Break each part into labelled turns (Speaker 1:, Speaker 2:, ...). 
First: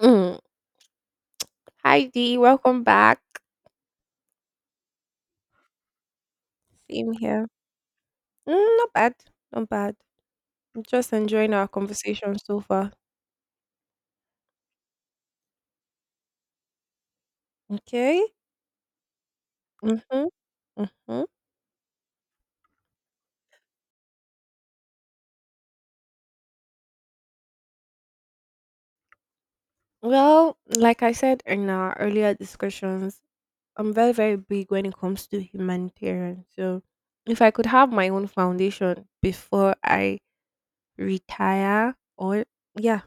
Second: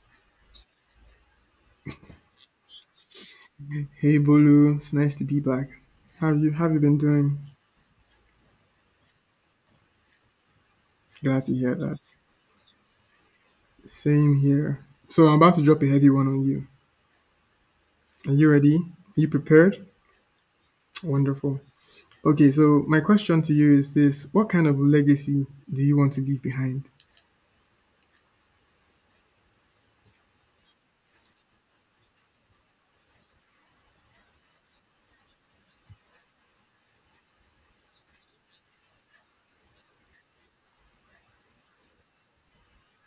Speaker 1: Mm. Hi Dee, welcome back.
Speaker 2: Hey Bolu, it's nice to be back. How have you been
Speaker 1: Same
Speaker 2: doing?
Speaker 1: here. Not bad, not bad. I'm just
Speaker 2: Glad to
Speaker 1: enjoying our
Speaker 2: hear that.
Speaker 1: conversation so far.
Speaker 2: Same here. So I'm about to drop a heavy one on you.
Speaker 1: Okay.
Speaker 2: Are you ready? Are you prepared?
Speaker 1: Mhm. Mhm.
Speaker 2: Wonderful. Okay, so my question to you is this: what kind of legacy do you want to leave behind?
Speaker 1: Well, like I said in our earlier discussions, I'm very big when it comes to humanitarian. So, if I could have my own foundation before I retire, or yeah,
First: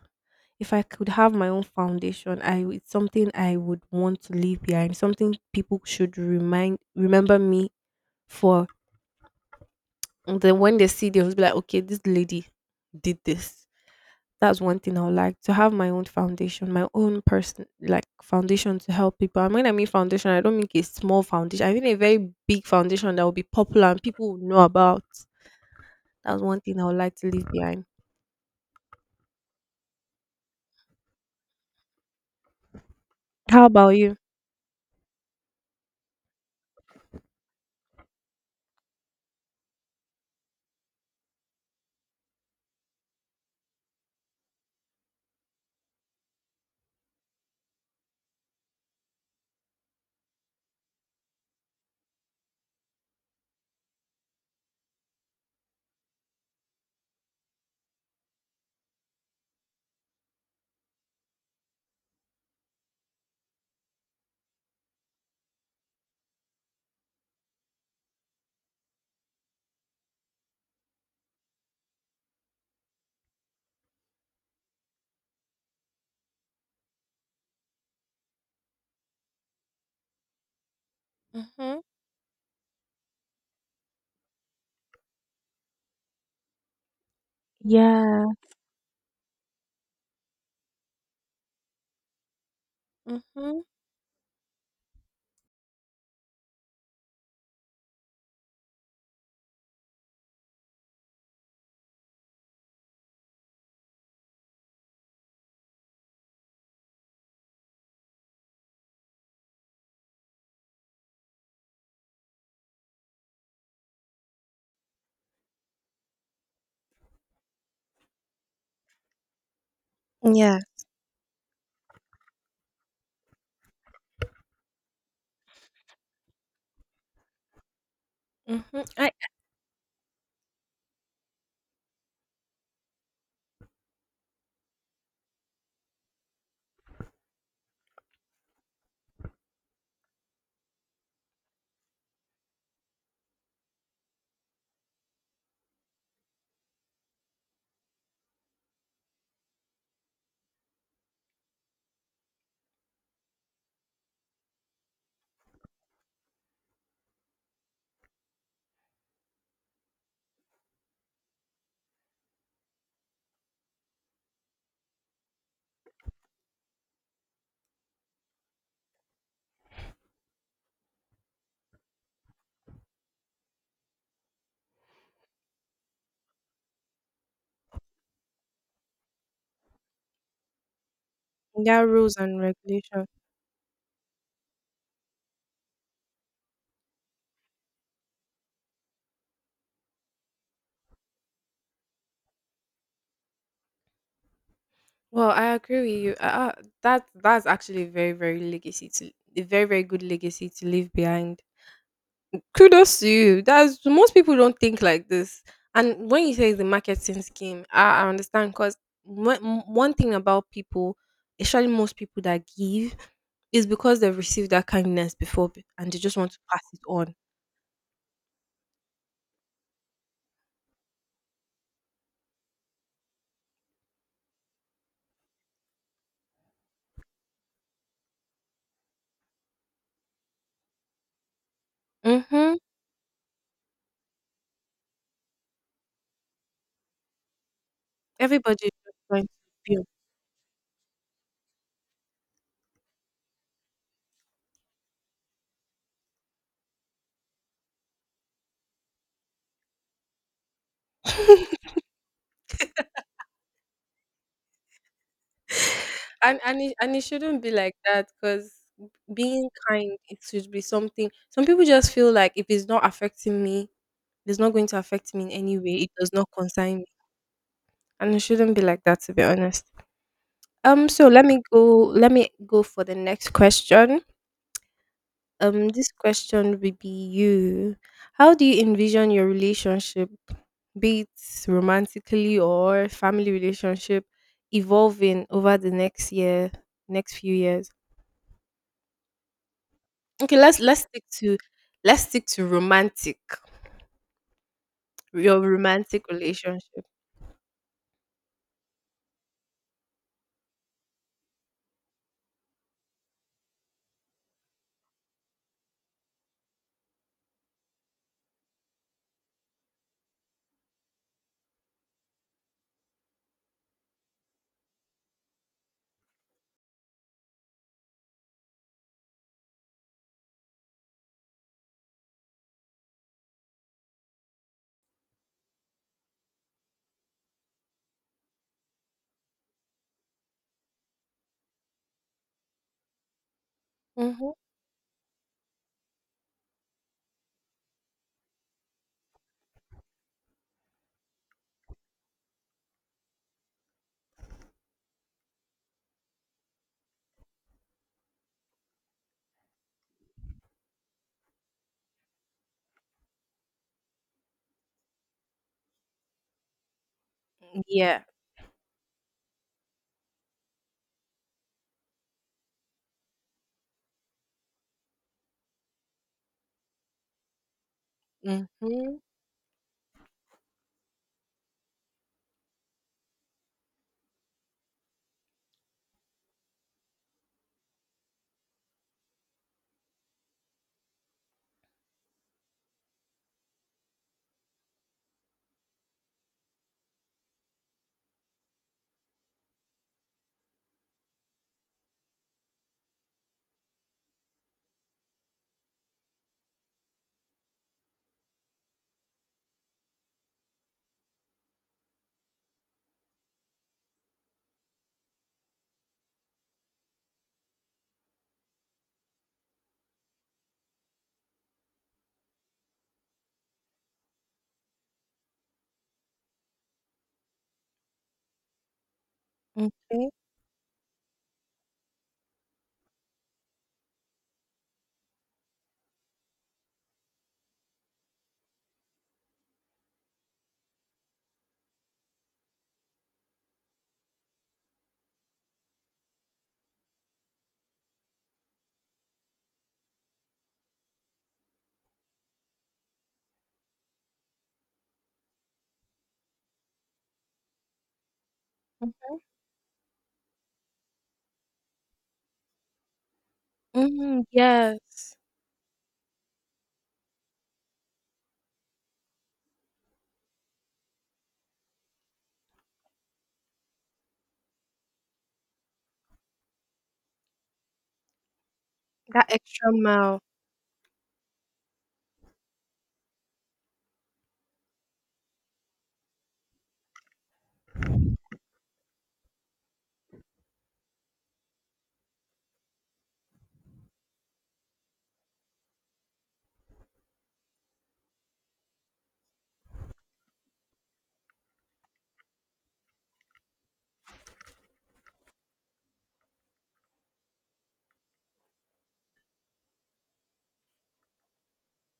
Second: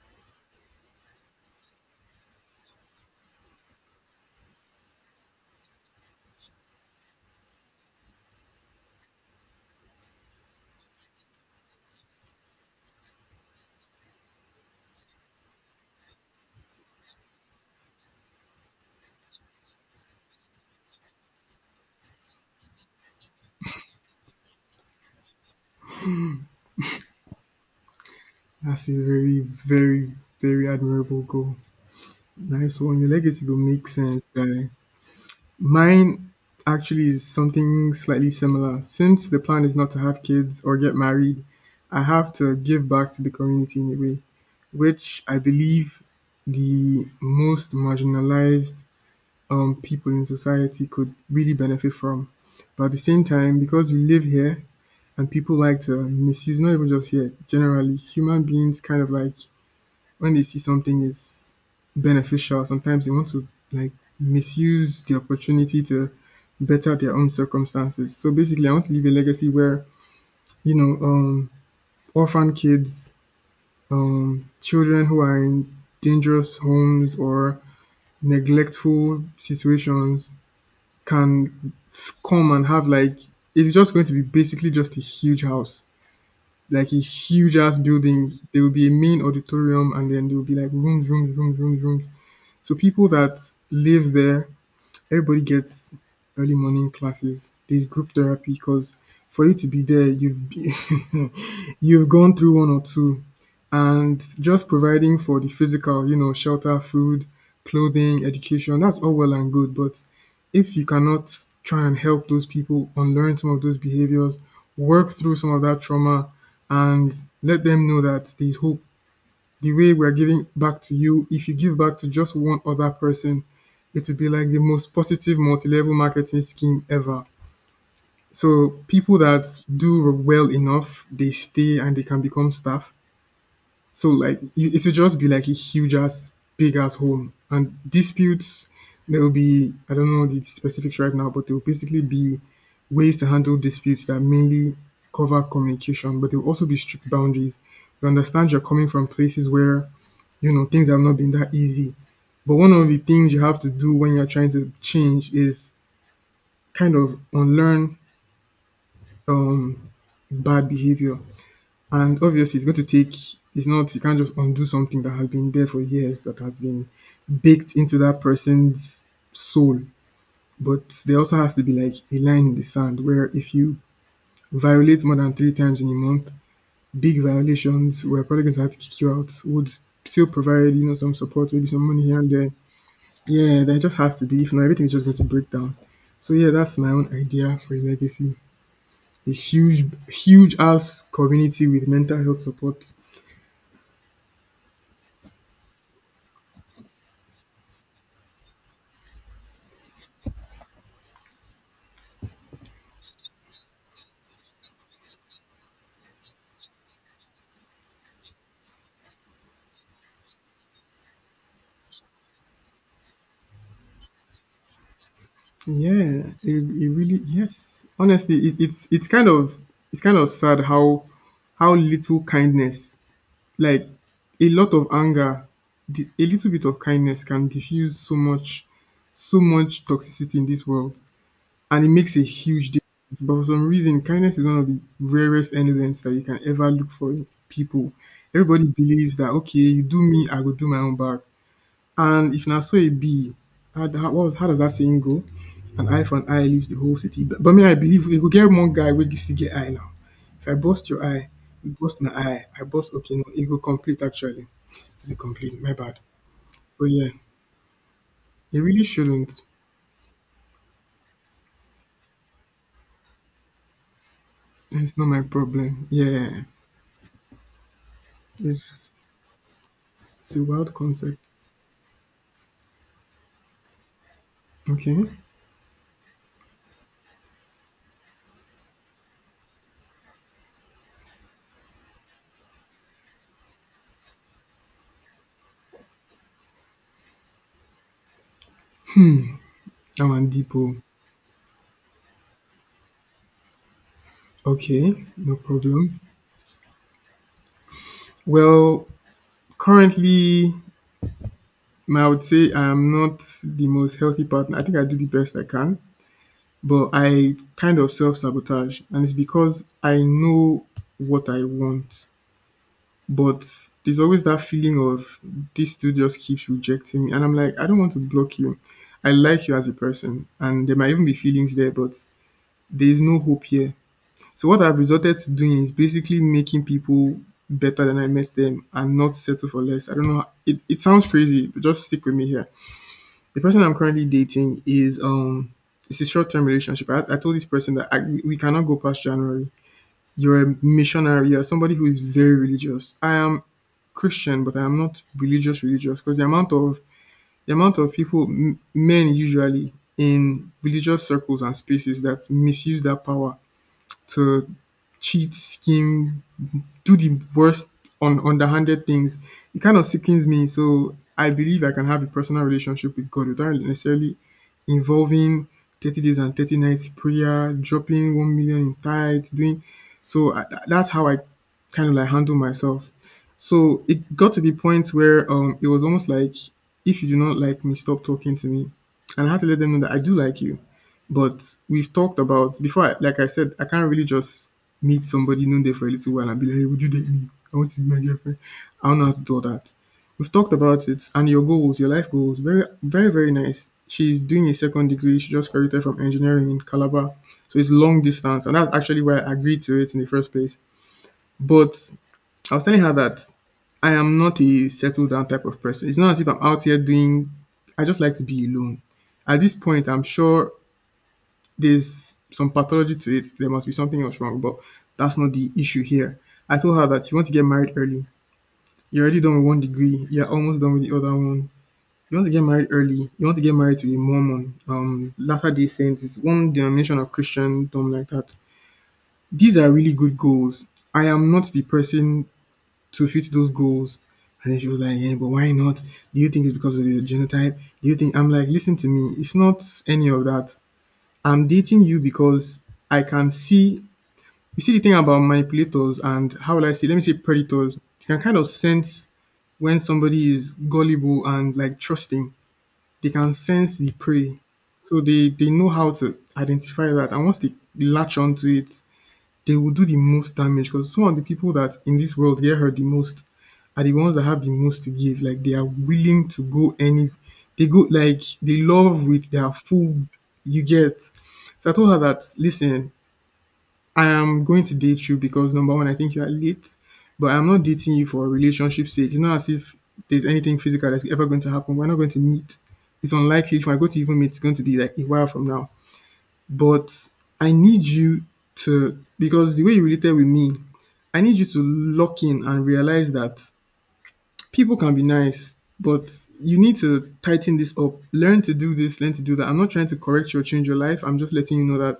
Speaker 1: if I could have my own foundation, I it's something I would want to leave behind. Something people should remind remember me for, and then when they see, they will be like, okay, this lady did this. That's one thing I would like, to have my own foundation, my own person like foundation to help people. And when I mean foundation, I don't mean a small foundation. I mean a very big foundation that will be popular and people will know about. That's one thing I would like to leave behind.
Speaker 2: That's a very, very, very admirable goal. Nice one. Your legacy will
Speaker 1: How
Speaker 2: make
Speaker 1: about you?
Speaker 2: sense, guy. Mine actually is something slightly similar. Since the plan is not to have kids or get married, I have to give back to the community in a way, which I believe the most marginalized people in society could really benefit from. But at the same time, because we live here and people like to misuse, not even just here, generally, human beings kind of like when they see something is beneficial, sometimes they want to like misuse the opportunity to better their own circumstances. So basically, I want to leave a legacy where you know um, orphan kids, children who are in dangerous homes or neglectful situations can
Speaker 1: Mhm.
Speaker 2: come and have like it's just going to be basically just a huge house. Like a huge ass
Speaker 1: Yeah.
Speaker 2: building, there will be a main auditorium, and then there will be like rooms, rooms, rooms, rooms, rooms. So people that
Speaker 1: Mhm.
Speaker 2: live there, everybody gets early morning classes. There's group therapy because for you to be there, you've you've gone through one or two, and just providing for the physical, you know, shelter, food, clothing, education. That's all well and good, but if you cannot try and help those people unlearn some of those behaviors, work through some of that trauma, and let them know that there's hope the way we're giving
Speaker 1: Yeah.
Speaker 2: back to you, if you give back to just one other person, it would be like the most positive multi-level marketing scheme ever.
Speaker 1: Mhm.
Speaker 2: So
Speaker 1: I—
Speaker 2: people that do well enough, they stay and they can become staff. So like it will just be like a huge ass, big ass home, and disputes. There will be I don't know the specifics right now, but there will basically be ways to handle disputes that mainly cover communication, but there will also be strict boundaries. You understand you're coming from places where you know things have not been that easy, but one of the things you have to do when you're trying to change is kind of unlearn um, bad behavior. And obviously, it's going to take, it's not, you can't just undo something that has been there for years, that has been baked into that person's soul. But there also has to be like a line in the sand where if you violate more than 3 times in a month, big violations, we're probably going to have to kick you out. Would still provide, you know, some support, maybe
Speaker 1: There
Speaker 2: some
Speaker 1: are
Speaker 2: money
Speaker 1: rules
Speaker 2: here and
Speaker 1: and
Speaker 2: there.
Speaker 1: regulations.
Speaker 2: Yeah, there just has to be. If not, everything is just going to break down. So yeah, that's my own idea for a legacy. A huge, huge ass community with mental health support.
Speaker 1: Well, I agree with you. That that's actually very very legacy to a very good legacy to leave behind. Kudos to you. That's— most people don't think like this. And when you say the marketing scheme, I understand because one thing about people, especially most people that give, is because they've received that kindness before and they just want
Speaker 2: Yeah,
Speaker 1: to
Speaker 2: it,
Speaker 1: pass it
Speaker 2: it
Speaker 1: on.
Speaker 2: really yes. Honestly, it's kind of it's kind of sad how little kindness, like a lot of anger, a little bit of kindness can diffuse so much toxicity in this world, and it makes a
Speaker 1: Mm-hmm.
Speaker 2: huge difference. But for some reason, kindness is one of the rarest elements that you can ever look for in people.
Speaker 1: Everybody
Speaker 2: Everybody
Speaker 1: is just
Speaker 2: believes
Speaker 1: trying to
Speaker 2: that okay, you
Speaker 1: build.
Speaker 2: do me, I will do my own back. And if now so it be, how does that saying go? An eye for an eye leaves the whole city. But me, I believe you go get one guy where you see get eye now. If I bust your eye, you bust my eye. I bust okay no, it go complete actually. To be complete, my bad.
Speaker 1: And it,
Speaker 2: So
Speaker 1: and it
Speaker 2: yeah,
Speaker 1: shouldn't be like that,
Speaker 2: it
Speaker 1: because
Speaker 2: really shouldn't.
Speaker 1: being kind— it should be something. Some people just feel like if it's not affecting me, it's not going to
Speaker 2: It's not
Speaker 1: affect
Speaker 2: my
Speaker 1: me in any way,
Speaker 2: problem.
Speaker 1: it does not
Speaker 2: Yeah,
Speaker 1: concern me, and it shouldn't be like
Speaker 2: it's
Speaker 1: that, to be honest.
Speaker 2: it's a wild
Speaker 1: So let
Speaker 2: concept.
Speaker 1: me go— let me go for the next question.
Speaker 2: Okay,
Speaker 1: This question will be you— how do you envision your relationship, be it romantically or family relationship, evolving over the next year, next few years?
Speaker 2: I'm on
Speaker 1: Okay, let's
Speaker 2: depot.
Speaker 1: let's stick to— let's stick to romantic.
Speaker 2: Okay, no
Speaker 1: Your
Speaker 2: problem.
Speaker 1: romantic relationship.
Speaker 2: Well, currently I would say I am not the most healthy partner. I think I do the best I can, but I kind of self sabotage. And it's because I know what I want. But there's always that feeling of this dude just keeps rejecting me. And I'm like, I don't want to block you. I like you as a person. And there might even be feelings there, but there is no hope here. So, what I've resorted to doing is basically making people better than I met them and not settle for less. I don't know. It sounds crazy, but just stick with me here the person I'm currently
Speaker 1: Mhm.
Speaker 2: dating is it's a short term relationship. I told this person that we cannot go past January. You're a missionary. You're somebody who is very religious. I am Christian, but I am not religious religious because the amount of people men usually in religious circles and spaces that misuse that power to cheat, scheme, do the worst
Speaker 1: Yeah.
Speaker 2: on underhanded things, it kind of sickens me. So I believe I can have a personal relationship with God without necessarily involving 30 days and 30 nights prayer, dropping 1 million in
Speaker 1: Mhm.
Speaker 2: tithes, doing so. That's how I kind of like handle myself. So it got to the point where it was almost like, if you do not like me, stop talking to me. And I had to let them know that I do like you. But we've talked about before. Like I said, I can't really just meet somebody known there for a little while and be like, "Hey, would you date me? I want to be my girlfriend." I don't know how to do all that. We've talked about it and your goals, your life goals. Very, very, very nice. She's doing a second degree. She just graduated from engineering in Calabar, so it's long distance, and that's actually why I agreed to it in the first place. But I was telling her that I am not a settled down type of person. It's not as if I'm out here doing. I just like to be alone. At this point, I'm sure there's some pathology to it. There must be something else wrong, but that's not the issue here. I told her that you want to get married early. You're already done with one degree.
Speaker 1: Okay.
Speaker 2: You're almost done with the other one. You want to get married early. You want to get married to a Mormon, Latter Day Saints. It's one denomination of Christendom like that. These are really good goals. I am not the person to fit those goals. And then she was like, "Yeah, but why not? Do you think it's because of your genotype? Do you think?" I'm like, "Listen to me. It's not any of that. I'm dating you because I can see you see the thing about manipulators and how will I say, let me say predators, they can kind of sense when somebody is gullible and like trusting. They can sense the
Speaker 1: Mm-hmm.
Speaker 2: prey. So
Speaker 1: Yes.
Speaker 2: they know how to identify that. And once they latch onto it, they will do the most damage because some of the people that in this world get hurt the most are the ones that have the most to give. Like they are willing to go any, they go like they love with
Speaker 1: That
Speaker 2: their
Speaker 1: extra
Speaker 2: full.
Speaker 1: mile.
Speaker 2: You get. So I told her that listen, I am going to date you because number one, I think you are late, but I'm not dating you for relationship sake. It's not as if there's anything physical that's ever going to happen. We're not going to meet. It's unlikely if I go to even meet, it's going to be like a while from now. But I need you to because the way you related with me, I need you to lock in and realize that people can be nice, but you need to tighten this up. Learn to do this, learn to do that. I'm not trying to correct you or change your life. I'm just letting you know that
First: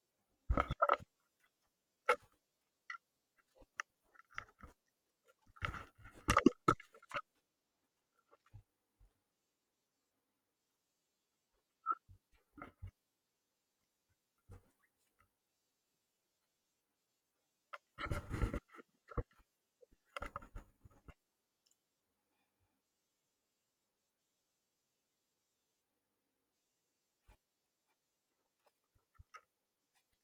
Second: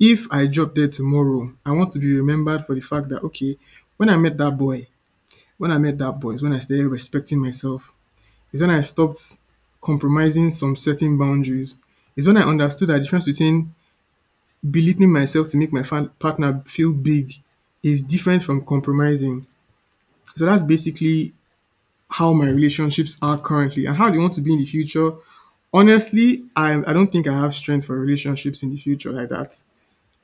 Speaker 2: if I drop dead tomorrow, I want to be remembered for the fact that, okay, when I met that boy, when I met that boy is when I started respecting myself. Is when I stopped compromising some certain boundaries. Is when I understood that the difference between belittling myself to make my partner feel big is different from compromising. So that's basically how my relationships are currently and how they want to be in the future. Honestly, I don't think I have strength for relationships in the future like that.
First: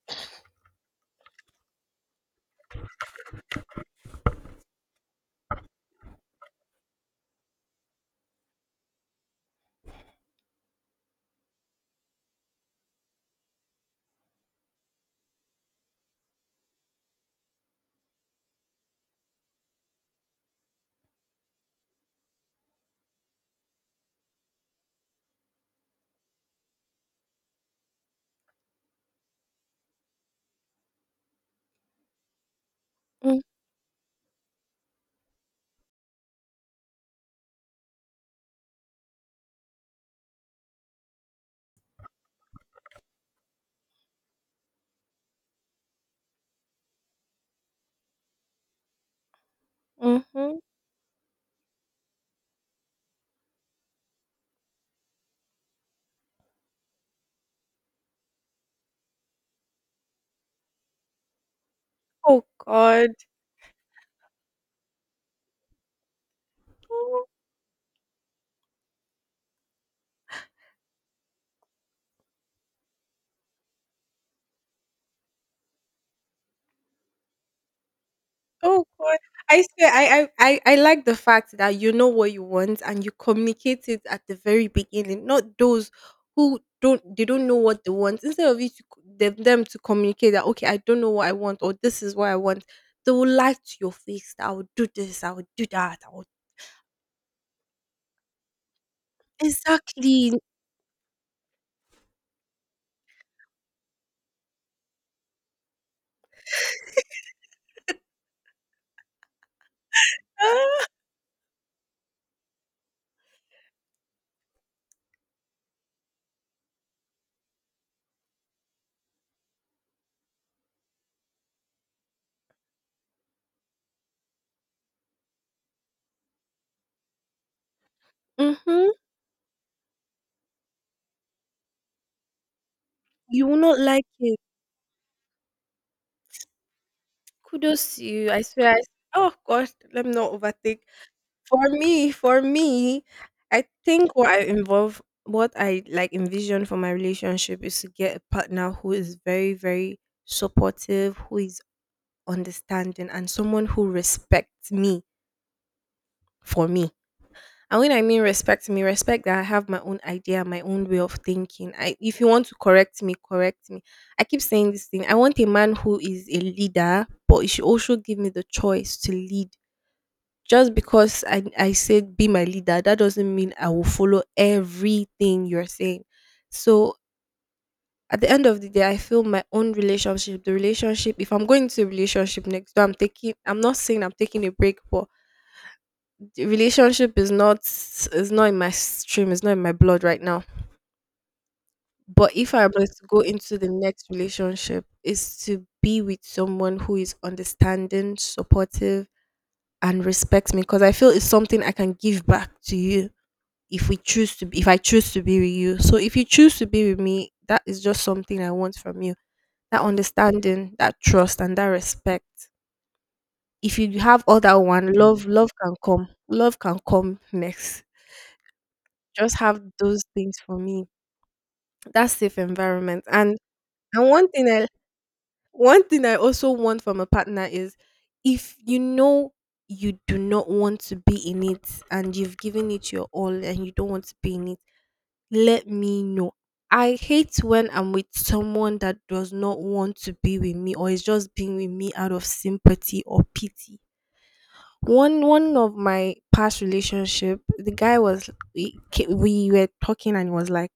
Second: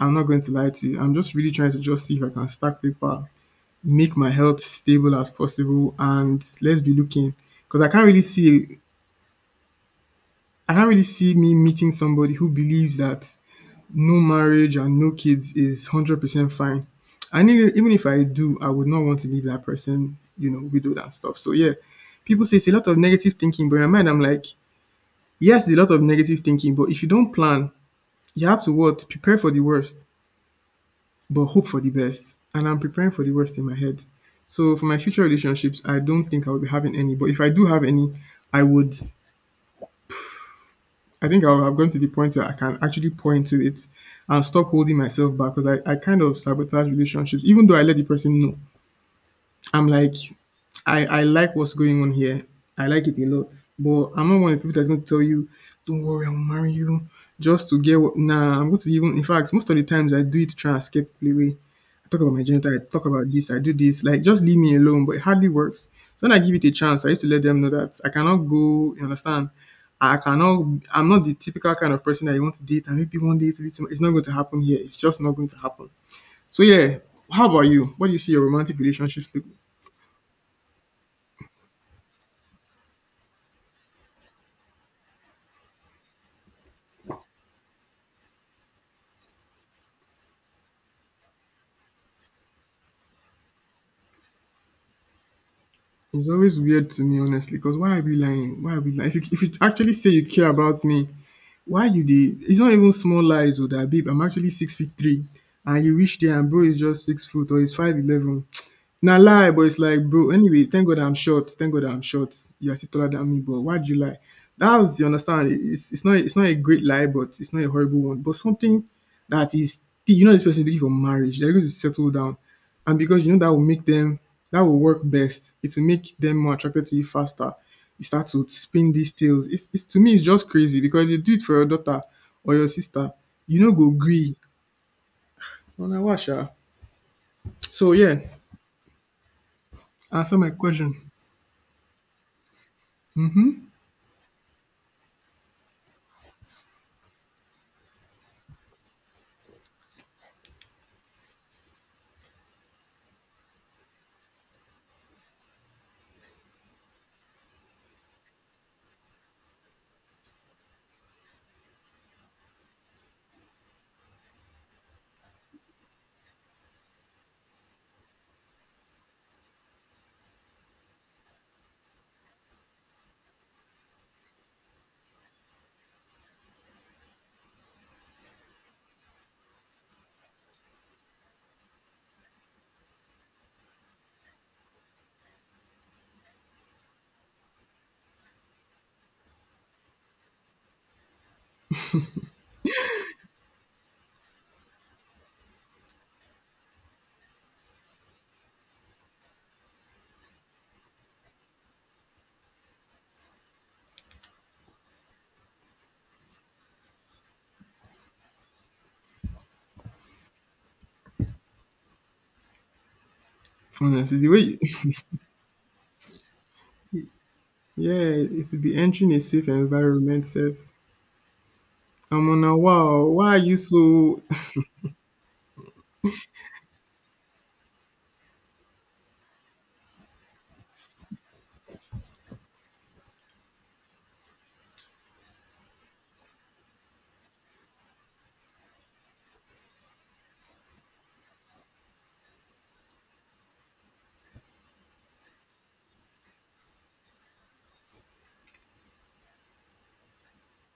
Speaker 2: I'm not going to lie to you. I'm just really trying to just see if I can stack paper, make my health stable as possible, and let's be looking. Because I can't really see me meeting somebody who believes that no marriage and no kids is 100% fine. And even if I do, I would not want to leave that person, widowed and stuff. So, yeah, people say it's a lot of negative thinking, but in my mind, I'm like, yes, it's a lot of negative thinking, but if you don't plan, you have to what? Prepare for the worst, but hope for the best. And I'm preparing for the worst in my head. So, for my future relationships, I don't think I will be having any, but if I do have any, I would I think I've gone to the point where I can actually point to it and stop holding myself back because I kind of sabotage relationships, even though I let the person know. I'm like,
Speaker 1: Mm-hmm.
Speaker 2: I like what's going on here. I like it a lot. But I'm not one of the people that's going to tell you, don't worry, I'll marry you. Just to get what. Nah, I'm going to even. In fact, most of the times I do it to try and escape the way. I talk about my
Speaker 1: Oh
Speaker 2: genital, I talk
Speaker 1: God.
Speaker 2: about this, I do this. Like, just leave me alone. But it hardly works. So when I give it a chance, I used to let them know that I cannot go, you understand? I'm not the typical kind of person that you want to date and maybe one day to be too much. It's not going to happen here. It's just not going to happen. So, yeah, how about you? What do you see your romantic
Speaker 1: Oh God,
Speaker 2: relationships look like?
Speaker 1: I swear, I like the fact that you know what you want and you communicate it at the very beginning. Not those who don't, they don't know what they want. Instead of you to, them to communicate that, okay, I don't know what I want or this is what I want, they will lie to your face that I will do this, I will do that, I will...
Speaker 2: It's always weird to me, honestly, because why are we lying? Why are we lying? If you actually say you
Speaker 1: Exactly.
Speaker 2: care about me, why you did? It's not even small lies, or that, babe. I'm actually six feet three, and you reach there, and bro is just 6 foot or he's 5'11". Na lie, but it's like, bro. Anyway, thank God I'm short. Thank God I'm short. You are still taller than me, but why'd you lie? That's you understand. It's not a great lie, but it's not a horrible one. But something that is you know this person is looking for marriage. They're going to settle down, and because you know that will work best. It will make them more attracted to you faster. You start to
Speaker 1: Mm-hmm.
Speaker 2: spin these tales. It's to me it's just crazy because if you do it for your daughter or your sister,
Speaker 1: You will
Speaker 2: you know
Speaker 1: not
Speaker 2: go
Speaker 1: like
Speaker 2: agree.
Speaker 1: it.
Speaker 2: On a washer. So
Speaker 1: Kudos to
Speaker 2: yeah,
Speaker 1: you. I swear. Oh God, let me not
Speaker 2: answer my
Speaker 1: overtake.
Speaker 2: question.
Speaker 1: For me, I think what I involve, what I like envision for my relationship is to get a partner who is very, very supportive, who is understanding, and someone who respects me for me. And when I mean respect me, respect that I have my own idea, my own way of thinking. I— if you want to correct me, correct me. I keep saying this thing. I want a man who is a leader, but he should also give me the choice to lead. Just because I said be my leader, that doesn't mean I will follow everything you're saying. So at the end of the day, I feel my own relationship, the relationship, if I'm going to a relationship next door, I'm taking— I'm not saying I'm taking a break, but the relationship is not— is not in my stream, it's not in my blood right now. But if I was to go into the next relationship, is to be with someone who is understanding, supportive, and respects me, because I feel it's something I can give back to you, if we choose to— if I choose to be with you, so if you choose to be with me, that is just something I want from you. That understanding, that trust, and that respect. If you
Speaker 2: Honestly,
Speaker 1: have
Speaker 2: the
Speaker 1: other—
Speaker 2: way
Speaker 1: one, love— love can come, love can come next.
Speaker 2: yeah, it will be entering a
Speaker 1: Just
Speaker 2: safe
Speaker 1: have those
Speaker 2: environment
Speaker 1: things
Speaker 2: sef.
Speaker 1: for me, that
Speaker 2: I'm
Speaker 1: safe
Speaker 2: on a
Speaker 1: environment.
Speaker 2: wow, why
Speaker 1: And
Speaker 2: are you
Speaker 1: and
Speaker 2: so
Speaker 1: one thing i one thing I also want from a partner is, if you know you do not want to be in it, and you've given it your all and you don't want to be in it, let me know. I hate when I'm with someone that does not want to be with me or is just being with me out of sympathy or pity. One— one of my past relationship, the guy was— we were talking, and he was like—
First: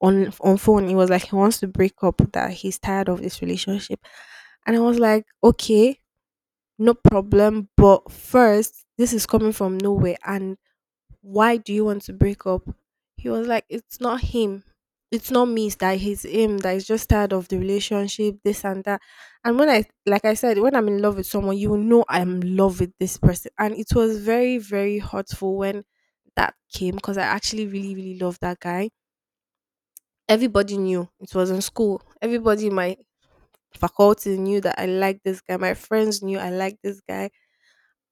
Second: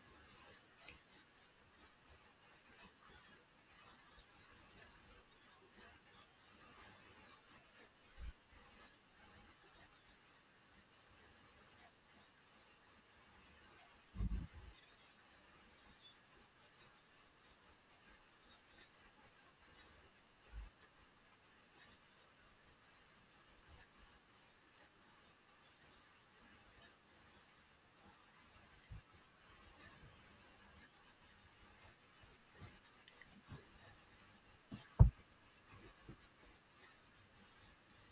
Speaker 1: on phone, he was like he wants to break up, that he's tired of this relationship, and I was like okay, no problem. But first, this is coming from nowhere, and why do you want to break up? He was like, it's not him. It's not me. It's that he's him— that he's just tired of the relationship, this and that. And when I, like I said, when I'm in love with someone, you will know I'm in love with this person. And it was very, very hurtful when that came, because I actually really, really loved that guy. Everybody knew, it was in school. Everybody in my faculty knew that I liked this guy. My friends knew I liked this guy,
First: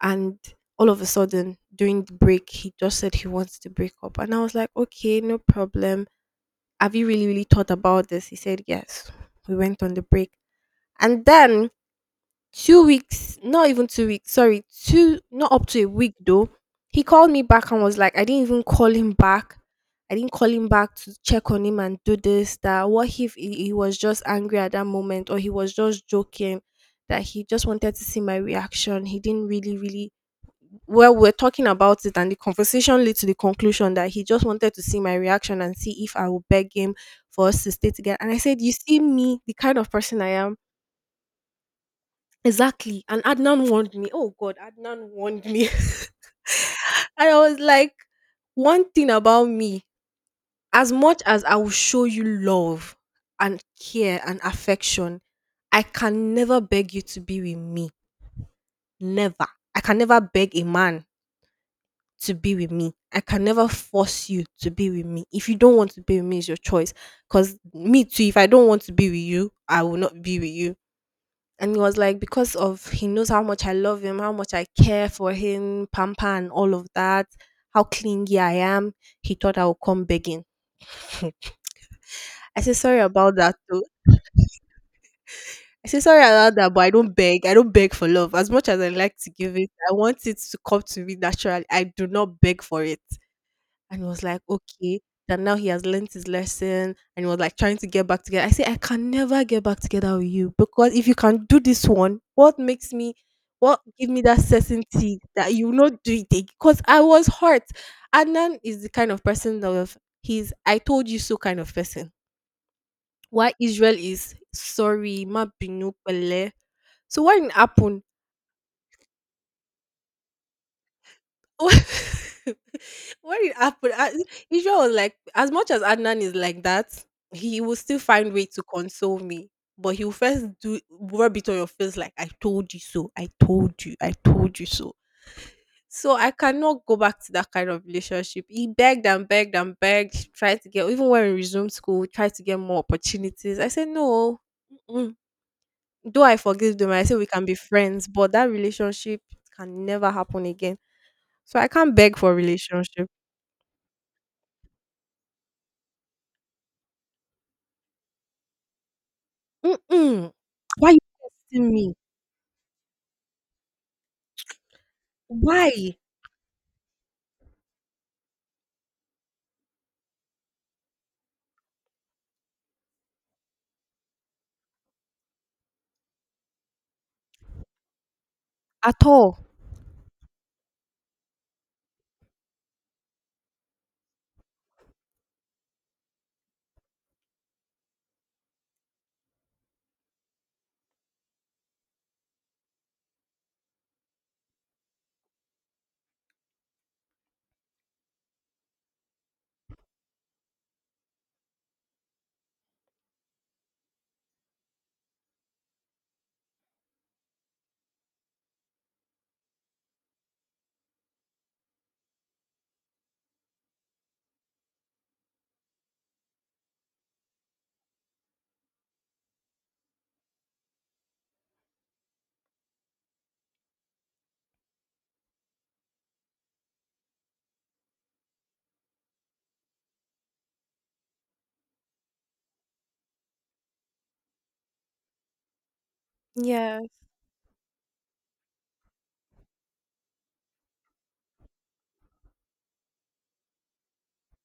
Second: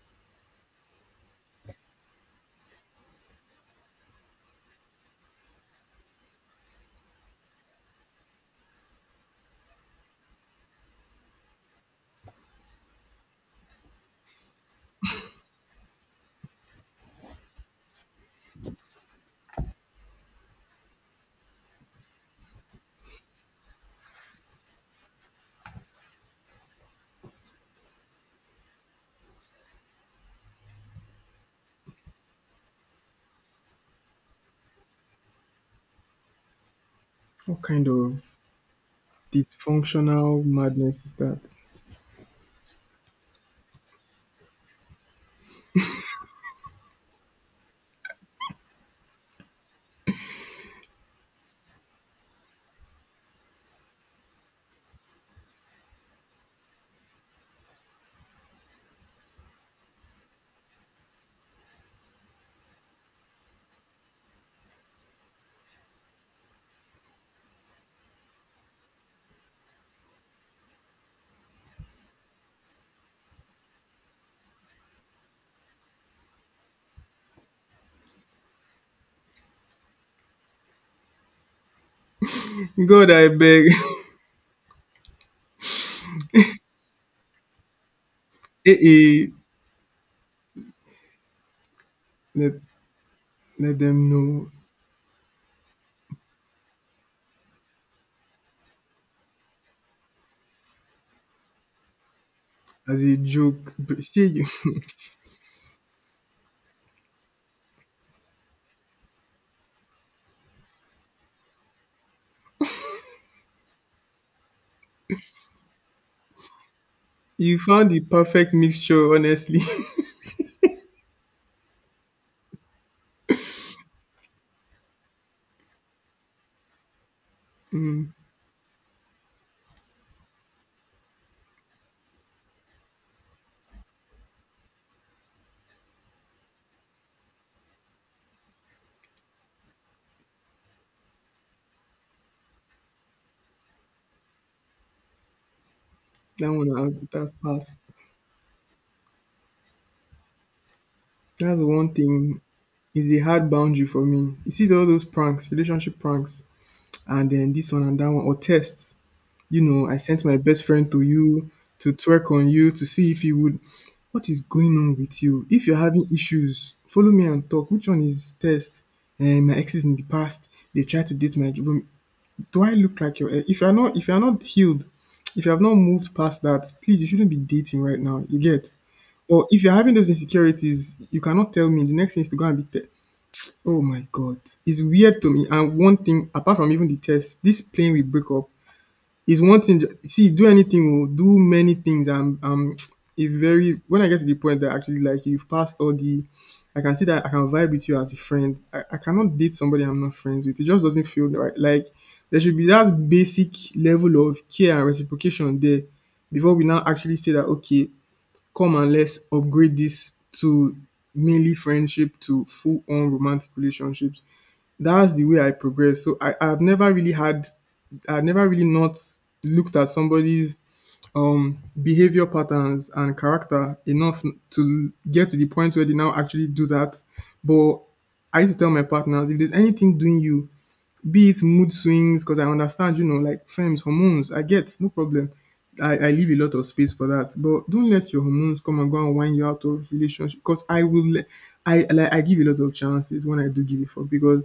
Speaker 1: and all of a sudden during the break, he just said he wants to break up, and I was like okay, no problem. Have you really, really thought about this? He said yes. We went on the break, and then 2 weeks— not even 2 weeks, sorry, two— not up to a week though, he called me back, and was like— I didn't even call him back. I didn't call him back to check on him and do this, that what if he— he was just angry at that moment, or he was just joking, that he just wanted to see my reaction, he didn't really, really— well, we're talking about it, and the conversation led to the conclusion that he just wanted to see my reaction and see if I would beg him for
Speaker 2: What
Speaker 1: us to
Speaker 2: kind
Speaker 1: stay together.
Speaker 2: of
Speaker 1: And I said, you see, me, the kind of person I
Speaker 2: dysfunctional
Speaker 1: am.
Speaker 2: madness is that?
Speaker 1: Exactly. And Adnan warned me. Oh, God, Adnan warned me. And I was like, one thing about me, as much as I will show you love and care and affection, I can never beg you to be with me. Never. I can never beg a man to be with me. I can never force you to be with me. If you don't want to be with me, it's your choice. Cause me too, if I don't want to be with you, I will not be with you. And he was like, because of— he knows how much I love him, how much I care for him, pamper and all of that, how clingy I am, he thought I would come begging. I said sorry
Speaker 2: God I
Speaker 1: about that
Speaker 2: beg
Speaker 1: too. I say sorry about that, but I don't beg. I don't beg for love. As much
Speaker 2: eh
Speaker 1: as I like to
Speaker 2: eh
Speaker 1: give it, I want it to come to me naturally. I do not
Speaker 2: let
Speaker 1: beg for it.
Speaker 2: let
Speaker 1: And he
Speaker 2: them
Speaker 1: was like,
Speaker 2: know
Speaker 1: okay, that now he has learned his lesson, and he was like trying to get back together. I said, I can never get back together with you, because if you can do this one, what makes
Speaker 2: as
Speaker 1: me—
Speaker 2: a joke.
Speaker 1: what
Speaker 2: But
Speaker 1: give me
Speaker 2: shey
Speaker 1: that
Speaker 2: you
Speaker 1: certainty that you will not do it again? Because I was hurt. Adnan is the kind of person of— he's I told you so kind of person. Why Israel is sorry, ma binu pele. So what
Speaker 2: you found the
Speaker 1: happened?
Speaker 2: perfect mixture honestly.
Speaker 1: What did happen? I— Israel was like, as much as Adnan is like that, he will still find way to console me. But he will first do rub it on your face like, I told you so, I told you so. So I cannot go back to that kind of relationship. He begged and begged and begged, tried to get even when we resumed school, tried to get more opportunities. I said no. Mm-mm. Though I
Speaker 2: That one
Speaker 1: forgive
Speaker 2: na
Speaker 1: them, I say we
Speaker 2: dat
Speaker 1: can be
Speaker 2: pass.
Speaker 1: friends, but that relationship can never happen again. So
Speaker 2: Dat's
Speaker 1: I
Speaker 2: the
Speaker 1: can't
Speaker 2: one
Speaker 1: beg for
Speaker 2: thing is
Speaker 1: relationship.
Speaker 2: a hard boundary for me. You see all those pranks, relationship pranks and then this one and that one or tests. You know, I sent
Speaker 1: Mm-mm.
Speaker 2: my best friend
Speaker 1: Why you
Speaker 2: to you
Speaker 1: texting
Speaker 2: to
Speaker 1: me?
Speaker 2: twerk on you to see if you would. What is going on with you? If you're
Speaker 1: Why?
Speaker 2: having issues, follow me and talk. Which one is test? And my exes in the past, they tried to date my. Do I look like your? Ex? If you're not healed, if you have not moved past that, please, you shouldn't be dating right now. You get?
Speaker 1: At all.
Speaker 2: Or if you're having those insecurities, you cannot tell me. The next thing is to go and be. Oh my god, it's weird to me. And one thing, apart from even the test, this plane will break up. It's one thing see, do anything oh, do many things. I'm a very when I get to the point that actually like you, you've passed all the, I can see that I can vibe with you as a friend. I cannot date somebody I'm not friends with. It just doesn't feel right. Like there should be that basic level of care and reciprocation there before we now actually say that okay, come and let's upgrade this to mainly friendship to full on romantic relationships. That's the way I progress. So I have never really not looked at somebody's behavior patterns and character enough to get to the point where they now actually do that. But I used to tell my partners if there's anything doing you, be it mood swings, because I understand, you know, like firms, hormones, I get no problem. I leave a lot of
Speaker 1: Yeah.
Speaker 2: space for that. But don't let your hormones come and go and wind you out of relationship. Because I will le- I give a lot of chances when I do give it for because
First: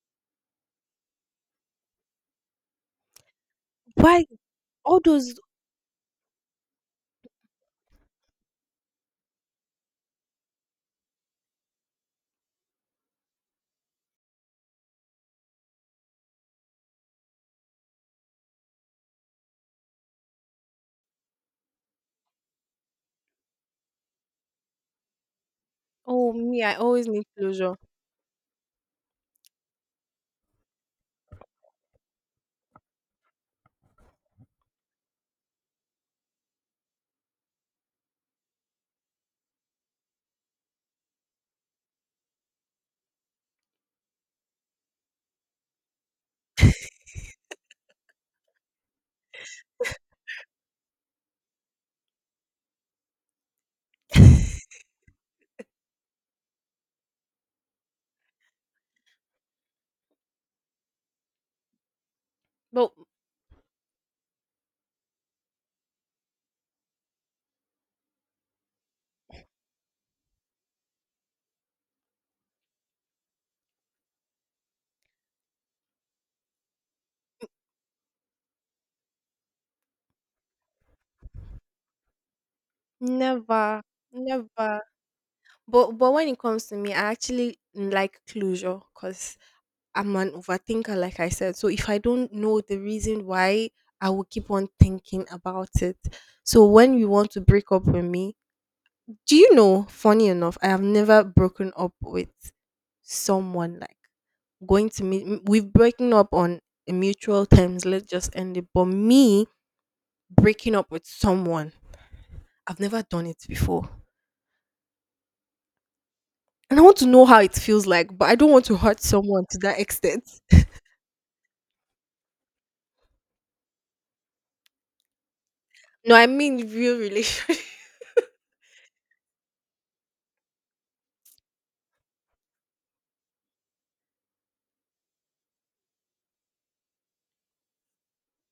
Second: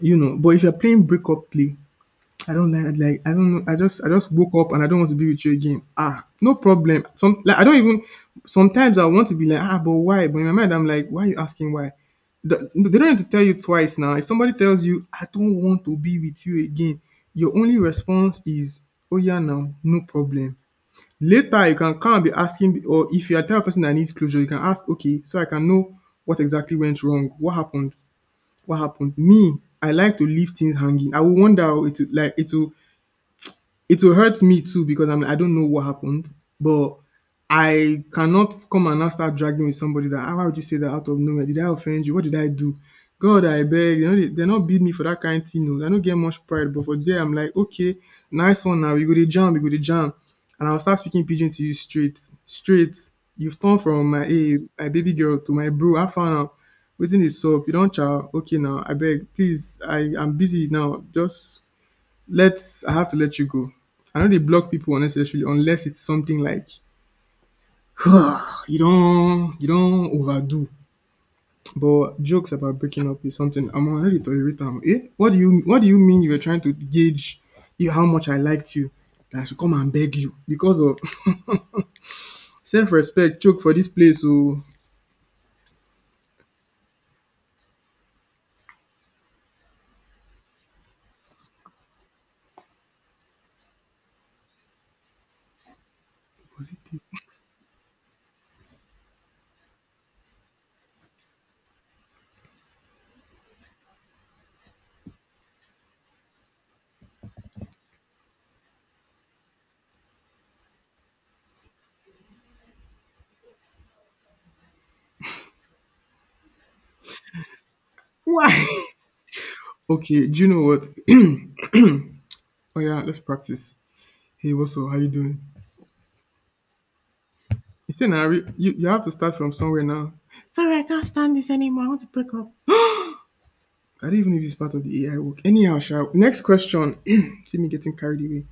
Speaker 2: you know, but if you're playing breakup play, I don't like I don't know. I just I
Speaker 1: Why?
Speaker 2: just woke up and I don't
Speaker 1: All
Speaker 2: want to be
Speaker 1: those—
Speaker 2: with you again. Ah, no problem. Some like I don't even Sometimes I want to be like, ah, but why? But in my mind I'm like, why are you asking why? They don't need to tell you twice now. If somebody tells you, I don't want to be with you again, your only response is, Oh yeah now, no problem. Later you can come and be asking or if you're a type of person that needs closure, you can ask, okay, so I can know
Speaker 1: oh,
Speaker 2: what
Speaker 1: me, I
Speaker 2: exactly went
Speaker 1: always need
Speaker 2: wrong, what
Speaker 1: closure.
Speaker 2: happened. What happened? Me, I like to leave things hanging. I will wonder oh, it will like it will hurt me too because I'm like, I don't know what happened, but I cannot come and now start dragging with somebody that, how would you say that out of nowhere? Did I offend you? What did I do? God, I beg." You know, they not beat me for that kind of thing. No. I don't get much pride, but for there, I'm like, okay, nice one now. You go to jam, you go to jam. And I'll start speaking pigeon to you straight. Straight. You've turned from my, hey, my baby girl to my bro. I found out. Waiting is up. You don't chow. Okay now. I beg. Please. I'm busy now. Just let's
Speaker 1: But
Speaker 2: I have to let you go. I know they block people unnecessarily unless it's something like you don't overdo. But jokes about breaking up is something I'm already tolerate am. Eh? What do you mean you were trying to gauge you how much I liked you that I should come and beg you because of self respect choke for
Speaker 1: never,
Speaker 2: this place so
Speaker 1: never. But when it comes to me, I actually like closure, because I'm an overthinker, like I said. So if I don't know the reason why, I will keep on thinking about it. So
Speaker 2: was it
Speaker 1: when you
Speaker 2: this?
Speaker 1: want to break up with me, do you know? Funny enough, I have never broken up with someone, like going to meet. We've breaking up on a mutual terms. Let's just end it. But me breaking up with someone, I've never done it before. And I want to know how it feels like, but I
Speaker 2: Why?
Speaker 1: don't want to hurt someone to that extent.
Speaker 2: Okay, do you know what? Oh yeah, let's practice. Hey, what's up? How you doing?
Speaker 1: No, I mean real relationship.
Speaker 2: You say Nari, you have to start from somewhere now. Sorry, I can't stand this anymore. I want to break up. I don't even know if this is part of the AI work. Anyhow, Sha, next question. See me getting carried away.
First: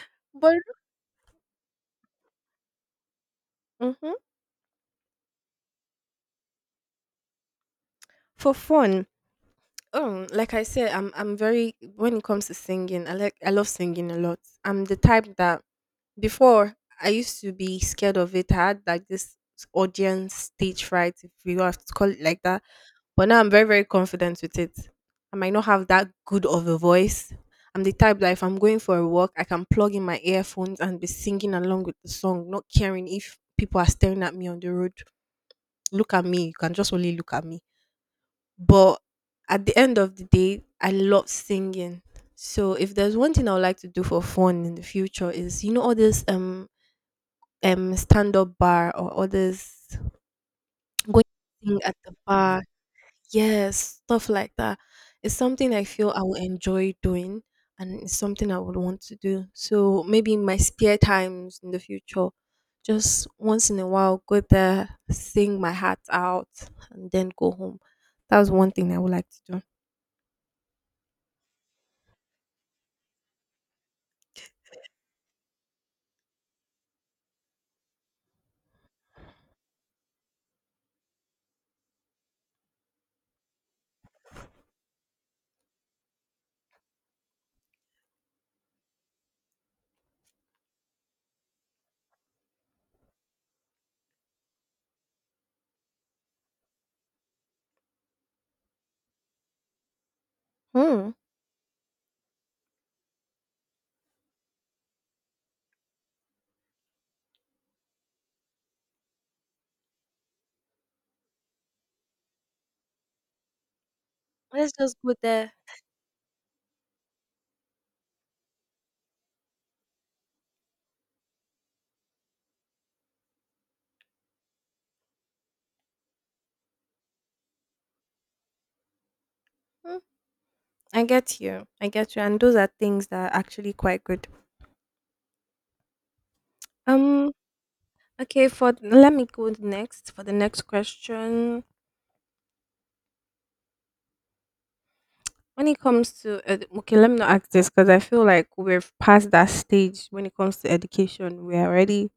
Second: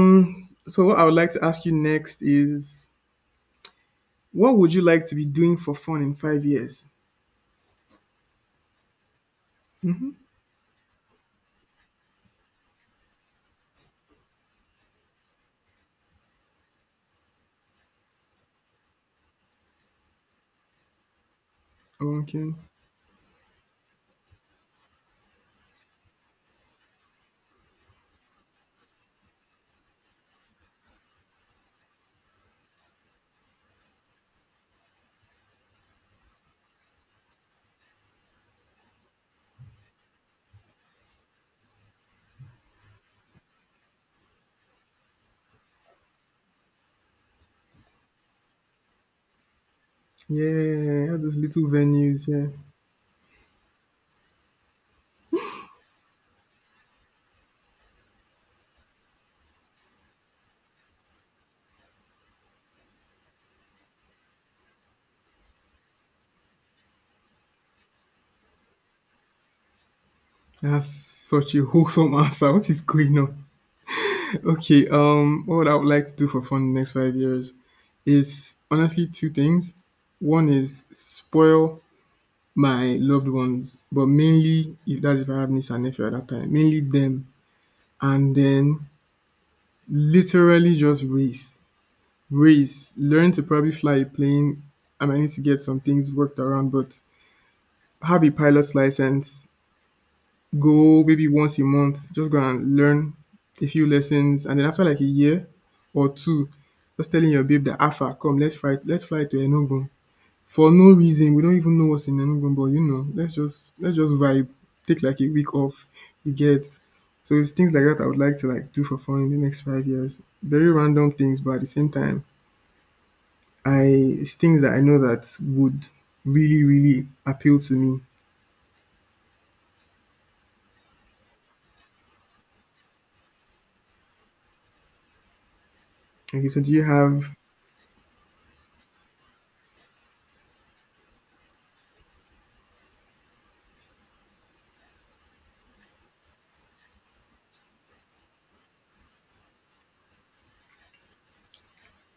Speaker 1: But
Speaker 2: so what I would like to ask you next is
Speaker 1: mhm,
Speaker 2: what would you like to be doing for fun in 5 years?
Speaker 1: for fun, like I said, I'm very when it comes to singing. I love singing a lot. I'm the type that before I used to be scared of it. I had like this audience stage fright, if you have to call it like
Speaker 2: Okay.
Speaker 1: that. But now I'm very, very confident with it. I might not have that good of a voice. I'm the type that if I'm going for a walk, I can plug in my earphones and be singing along with the song, not caring if people are staring at me on the road. Look at me. You can just only look at me. But at the end of the day, I love singing. So if there's one thing I would like to do for fun in the future is, all this stand up bar or all this
Speaker 2: Yeah, all
Speaker 1: going
Speaker 2: those little
Speaker 1: to sing at the
Speaker 2: venues, yeah.
Speaker 1: bar. Yes, stuff like that. It's something I feel I will enjoy doing, and it's something I would want to do. So maybe in my spare times in the future, just once in a while go there, sing my heart out, and then go home. That was one thing I would like to do.
Speaker 2: That's such a wholesome answer. What is going on? Okay, what I would like to do for fun in the next 5 years is honestly two things. One is spoil my loved ones, but mainly if that's if I have niece and nephew at that time, mainly them. And then literally just race, race, learn to probably fly a plane. I might need to get some things worked around, but have a pilot's license. Go
Speaker 1: Hmm.
Speaker 2: maybe once a month, just go and learn a few lessons, and then after like a year or two, just telling your babe that Alpha, come, let's fly to Enugu. For no reason. We don't even know what's in Enugu, but you know, let's just vibe,
Speaker 1: Let's just
Speaker 2: take
Speaker 1: go
Speaker 2: like a
Speaker 1: there.
Speaker 2: week off. You get so it's things like that I would like to like do for fun in the next 5 years. Very random things, but at the same time, I it's things that I know that would really really appeal to me.
Speaker 1: Hmm, I get you. I get you. And those are things that are actually quite good.
Speaker 2: Okay, so do you have?
Speaker 1: Um okay, for let me go next for the next question. When it comes to ed- okay, let me not ask this because I feel like we're past that stage when it comes to education. We're already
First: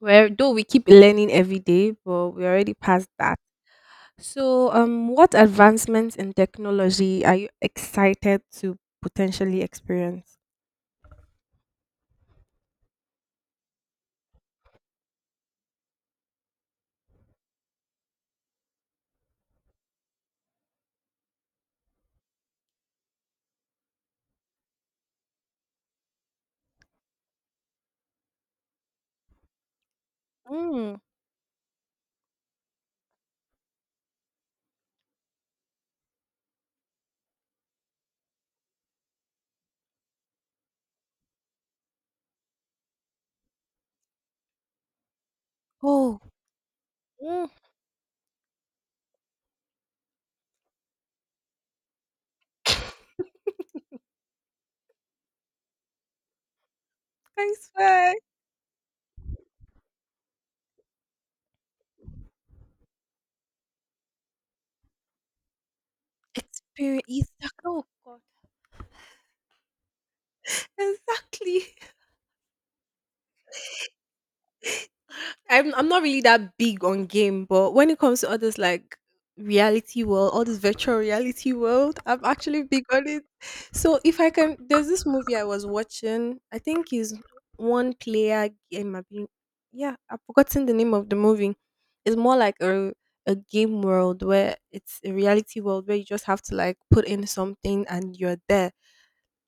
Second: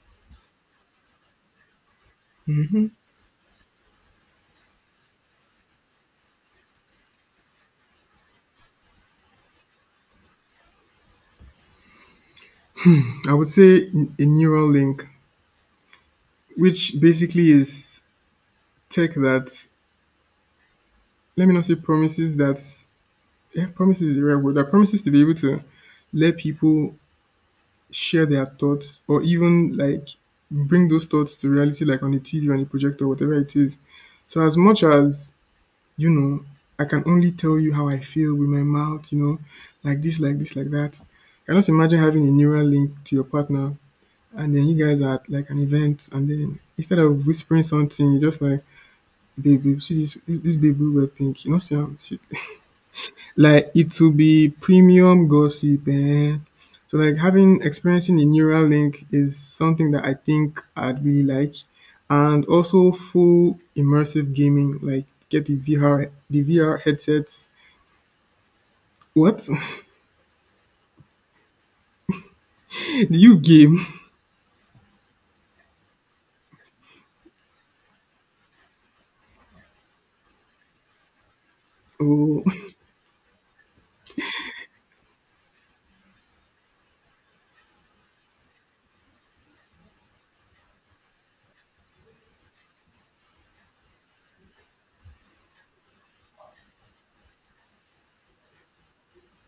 Speaker 1: where, though we keep learning every day, but we're already past that. So, what advancements in technology are you excited to potentially experience?
Speaker 2: I would say a neural link, which basically is tech that let me not say promises that yeah, promises is the right word, that promises to be able to let people share their thoughts or even like bring
Speaker 1: Mm.
Speaker 2: those thoughts to reality, like on a TV, on a projector, whatever it is. So as much as, you know, I can only tell you how I feel with my mouth, like this, like this, like that. Can just imagine having a neural link to your partner, and then you guys are at like an event,
Speaker 1: Oh,
Speaker 2: and then instead of
Speaker 1: mm.
Speaker 2: whispering something, you're just like, babe, babe, see this this, babe we wear pink, you know, see am see, like it will be premium gossip. Eh? So like
Speaker 1: I
Speaker 2: having
Speaker 1: swear,
Speaker 2: experiencing a neural link is something that I think I'd really like, and also full immersive gaming. Like get the VR
Speaker 1: experience.
Speaker 2: headsets.
Speaker 1: Oh, God.
Speaker 2: What?
Speaker 1: Exactly.
Speaker 2: Do you game?
Speaker 1: I'm not really that big on game, but when it comes to others like reality world, all this virtual reality world, I'm
Speaker 2: Oh,
Speaker 1: actually big on it. So if I can, there's this movie I was watching. I think is one player game. I've been, yeah, I've forgotten the name of the movie. It's more like a game world where it's a reality world where you just have to like put in something and you're there.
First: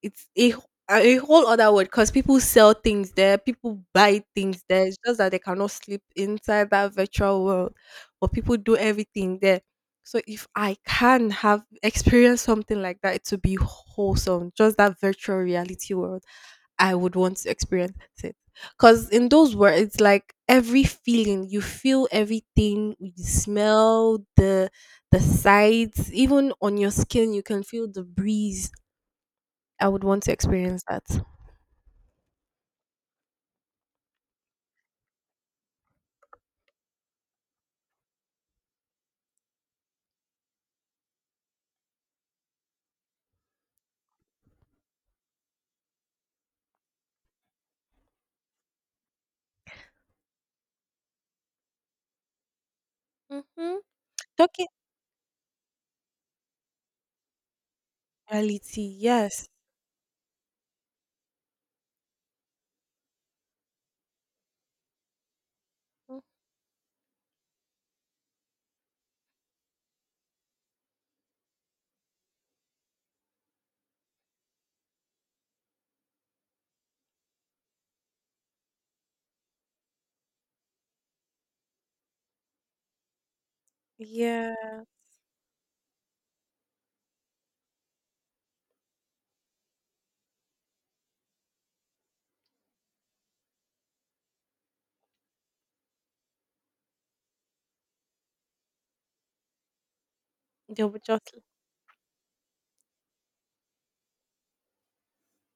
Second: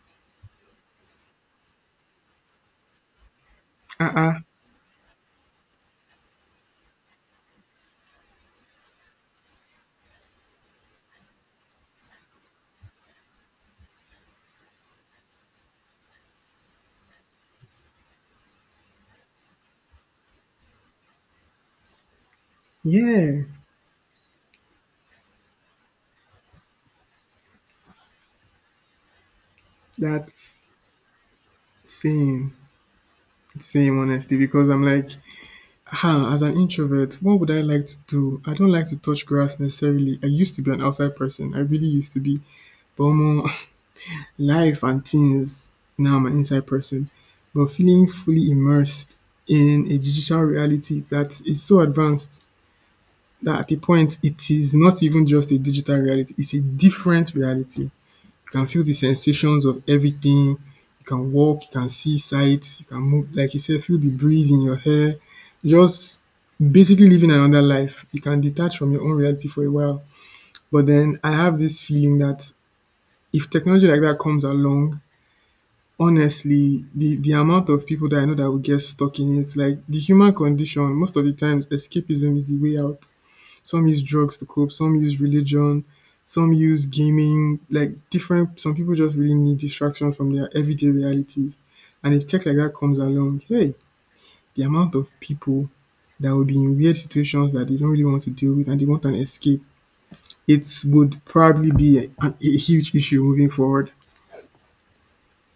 Speaker 1: It's a a whole other world because people sell things there, people
Speaker 2: uh,
Speaker 1: buy
Speaker 2: uh
Speaker 1: things there. It's just that they cannot sleep inside that virtual world, but people do everything there. So if I can have experience something like that, it would be wholesome. Just that virtual reality world, I would want to experience it. Cause in those words, it's like every feeling you feel, everything you
Speaker 2: yeah.
Speaker 1: smell, the sights, even on your skin, you can feel the breeze. I would want to
Speaker 2: That's
Speaker 1: experience that.
Speaker 2: same, same honestly. Because I'm like, huh, as an introvert, what would I like to do? I don't like to touch grass necessarily. I used to be an outside person. I really used to be. But more life and things, now I'm an inside person, but feeling fully immersed in a digital reality that is so advanced that at
Speaker 1: Mm-hmm.
Speaker 2: a point it
Speaker 1: Talking
Speaker 2: is not even just a digital reality, it's a different reality. You can feel the
Speaker 1: reality, yes.
Speaker 2: sensations of everything, you can walk, you can see sights, you can move like you said, feel the breeze in your hair, just basically living another life. You can detach from your own reality for a while. But then I have this feeling that if technology like that comes along, honestly, the amount of people that I know that will get stuck in it, like the human condition, most of the times escapism is the way out. Some use drugs to
Speaker 1: Yeah,
Speaker 2: cope, some use religion, some use gaming, like different, some people just really need distraction from their everyday realities. And if tech like that comes along, hey, the amount of people that will be in weird situations that they don't really want to deal with and they want an escape, it
Speaker 1: they would
Speaker 2: would
Speaker 1: just.
Speaker 2: probably be a huge issue moving forward.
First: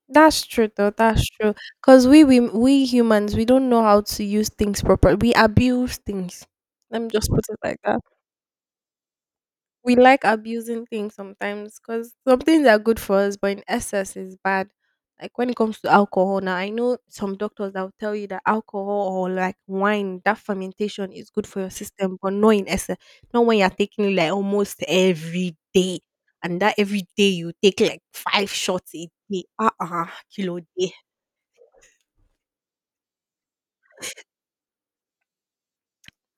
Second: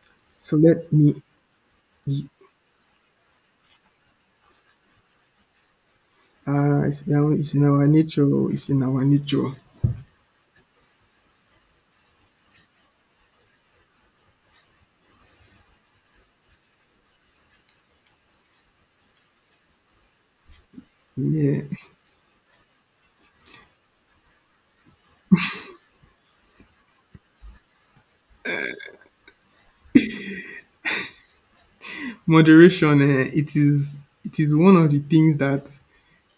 Speaker 1: That's
Speaker 2: So
Speaker 1: true, though.
Speaker 2: let me.
Speaker 1: That's true. Because we humans, we don't know how to use things properly. We abuse things.
Speaker 2: Ah, it's
Speaker 1: Let me
Speaker 2: in
Speaker 1: just
Speaker 2: our
Speaker 1: put it like that.
Speaker 2: nature. Oh, it's in our nature.
Speaker 1: We like abusing things sometimes because some things are good for us, but in excess is bad. Like when it comes to alcohol, now I know some doctors that will tell you that alcohol or like wine, that fermentation is good for
Speaker 2: Yeah.
Speaker 1: your system, but not in excess. Not when you're taking it like almost every day, and that every day you take like 5 shots a day. Ah, ah, kilo day.
Speaker 2: Moderation, eh, it is one of the things that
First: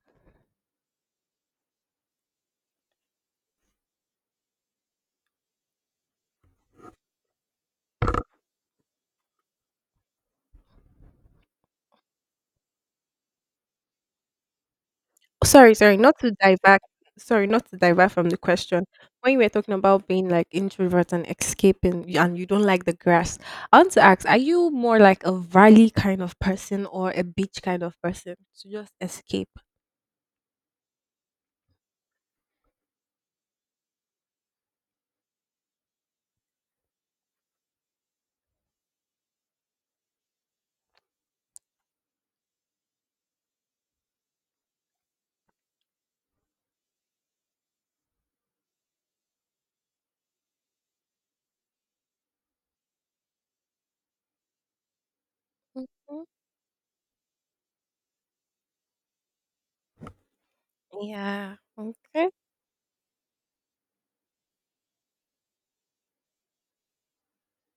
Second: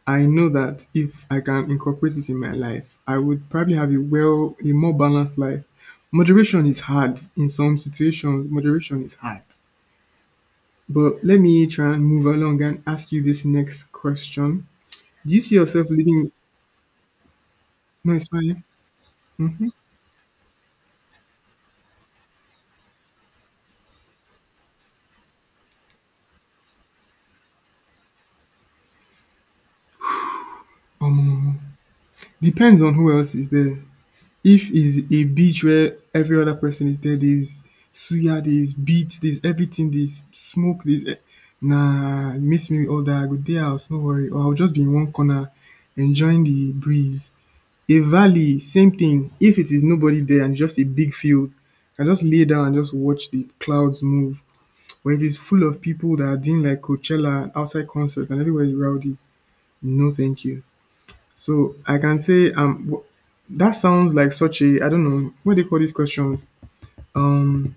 Speaker 2: I know that if I can incorporate it in my life, I would probably have a more balanced life. Moderation is hard in some situations. Moderation is hard. But let me try and move along and ask you this next question. Do you see
Speaker 1: Sorry,
Speaker 2: yourself
Speaker 1: sorry, not
Speaker 2: living?
Speaker 1: to divert. Sorry, not to divert
Speaker 2: No, it's
Speaker 1: from the
Speaker 2: fine.
Speaker 1: question. When you were talking about being like introvert and escaping, and you don't like the grass, I want to ask: are you more like a valley kind of person or a beach kind of person to just escape?
Speaker 2: Depends on who else is there. If it's a beach where every other person is there, there's suya, there's beat, there's everything, there's smoke, nah, miss me with all that. I go dey house, no worry. Or I'll just be in one corner enjoying the breeze. A valley, same thing. If it is nobody there and just a big field, I just lay down and just watch the clouds move. But if it's full of people that
Speaker 1: Mhm.
Speaker 2: are doing like Coachella and outside concert and everywhere is rowdy, no thank you.
Speaker 1: Yeah.
Speaker 2: So I can
Speaker 1: Okay.
Speaker 2: say that sounds like such a, I don't know, what do you call these questions. Um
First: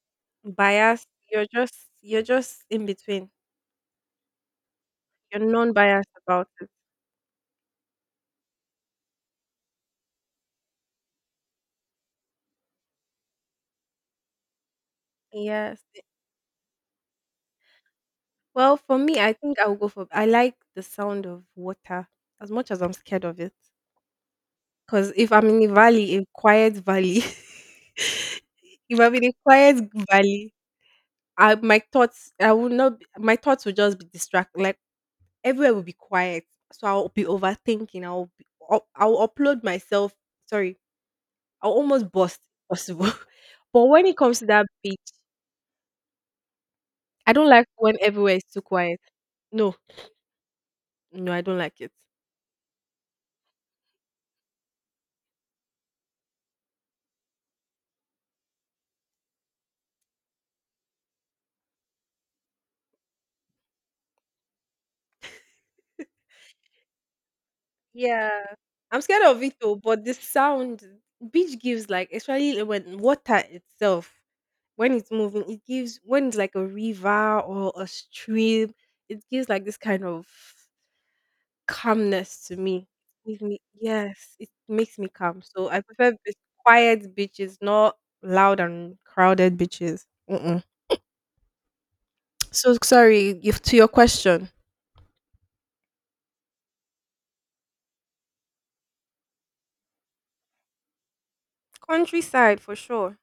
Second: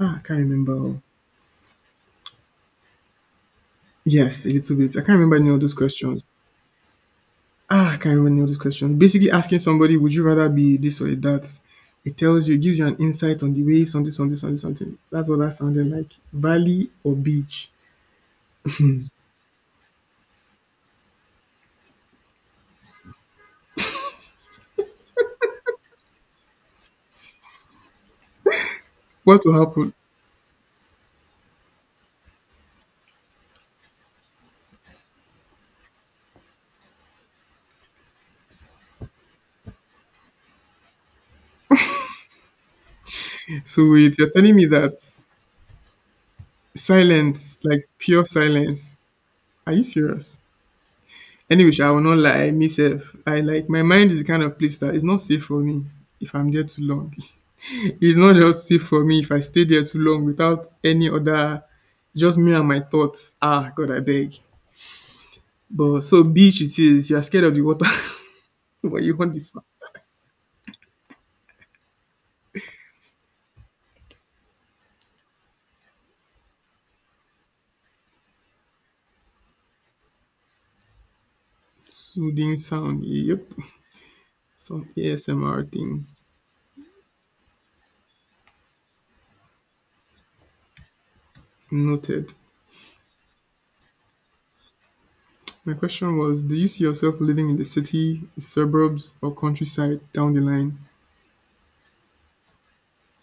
Speaker 2: ah, I can't remember.
Speaker 1: Bias. You're just you're just in between.
Speaker 2: Yes, a little bit. I can't remember
Speaker 1: You're
Speaker 2: any of those
Speaker 1: non-biased
Speaker 2: questions.
Speaker 1: about it.
Speaker 2: Ah, I can't remember any of those questions. Basically, asking somebody, would you rather be this or that? It tells you, it gives you an insight on the way something, something, something, something. That's what that
Speaker 1: Yes.
Speaker 2: sounded like. Valley or beach?
Speaker 1: Well, for me, I think I'll go for, I like the sound of water as much as I'm scared of it. Because if I'm in a valley, a quiet valley, if I'm in a
Speaker 2: What will
Speaker 1: quiet
Speaker 2: happen?
Speaker 1: valley, my thoughts, I will not, be- my thoughts will just be distracted. Like everywhere will be quiet. So I'll be overthinking. I'll upload myself. Sorry. I'll almost bust if possible. But
Speaker 2: So
Speaker 1: when it
Speaker 2: wait, you're
Speaker 1: comes to
Speaker 2: telling
Speaker 1: that
Speaker 2: me
Speaker 1: beach,
Speaker 2: that
Speaker 1: I don't
Speaker 2: silence,
Speaker 1: like
Speaker 2: like
Speaker 1: when
Speaker 2: pure
Speaker 1: everywhere is too
Speaker 2: silence.
Speaker 1: quiet.
Speaker 2: Are
Speaker 1: No,
Speaker 2: you serious?
Speaker 1: no, I don't
Speaker 2: Anyway,
Speaker 1: like
Speaker 2: sha, I
Speaker 1: it.
Speaker 2: will not lie, me sef, I like my mind is the kind of place that is not safe for me if I'm there too long. It's not just safe for me if I stay there too long without any other, just me and my thoughts. Ah, God, I beg. But so beach it is. You are scared of the water,
Speaker 1: Yeah. I'm
Speaker 2: but you
Speaker 1: scared
Speaker 2: want
Speaker 1: of it
Speaker 2: this
Speaker 1: though, but the sound beach gives like especially when water itself, when it's moving, it gives when it's like a river or a stream, it gives like this kind of calmness to
Speaker 2: soothing
Speaker 1: me.
Speaker 2: sound.
Speaker 1: Gives
Speaker 2: Yep,
Speaker 1: me, yes, it
Speaker 2: some
Speaker 1: makes me calm.
Speaker 2: ASMR
Speaker 1: So I
Speaker 2: thing.
Speaker 1: prefer beach, quiet beaches, not loud and crowded beaches. Mm-mm.
Speaker 2: Noted.
Speaker 1: So sorry, if to your question,
Speaker 2: My question was: Do you see yourself living in the city, the suburbs, or countryside down the line?
Speaker 1: countryside for sure.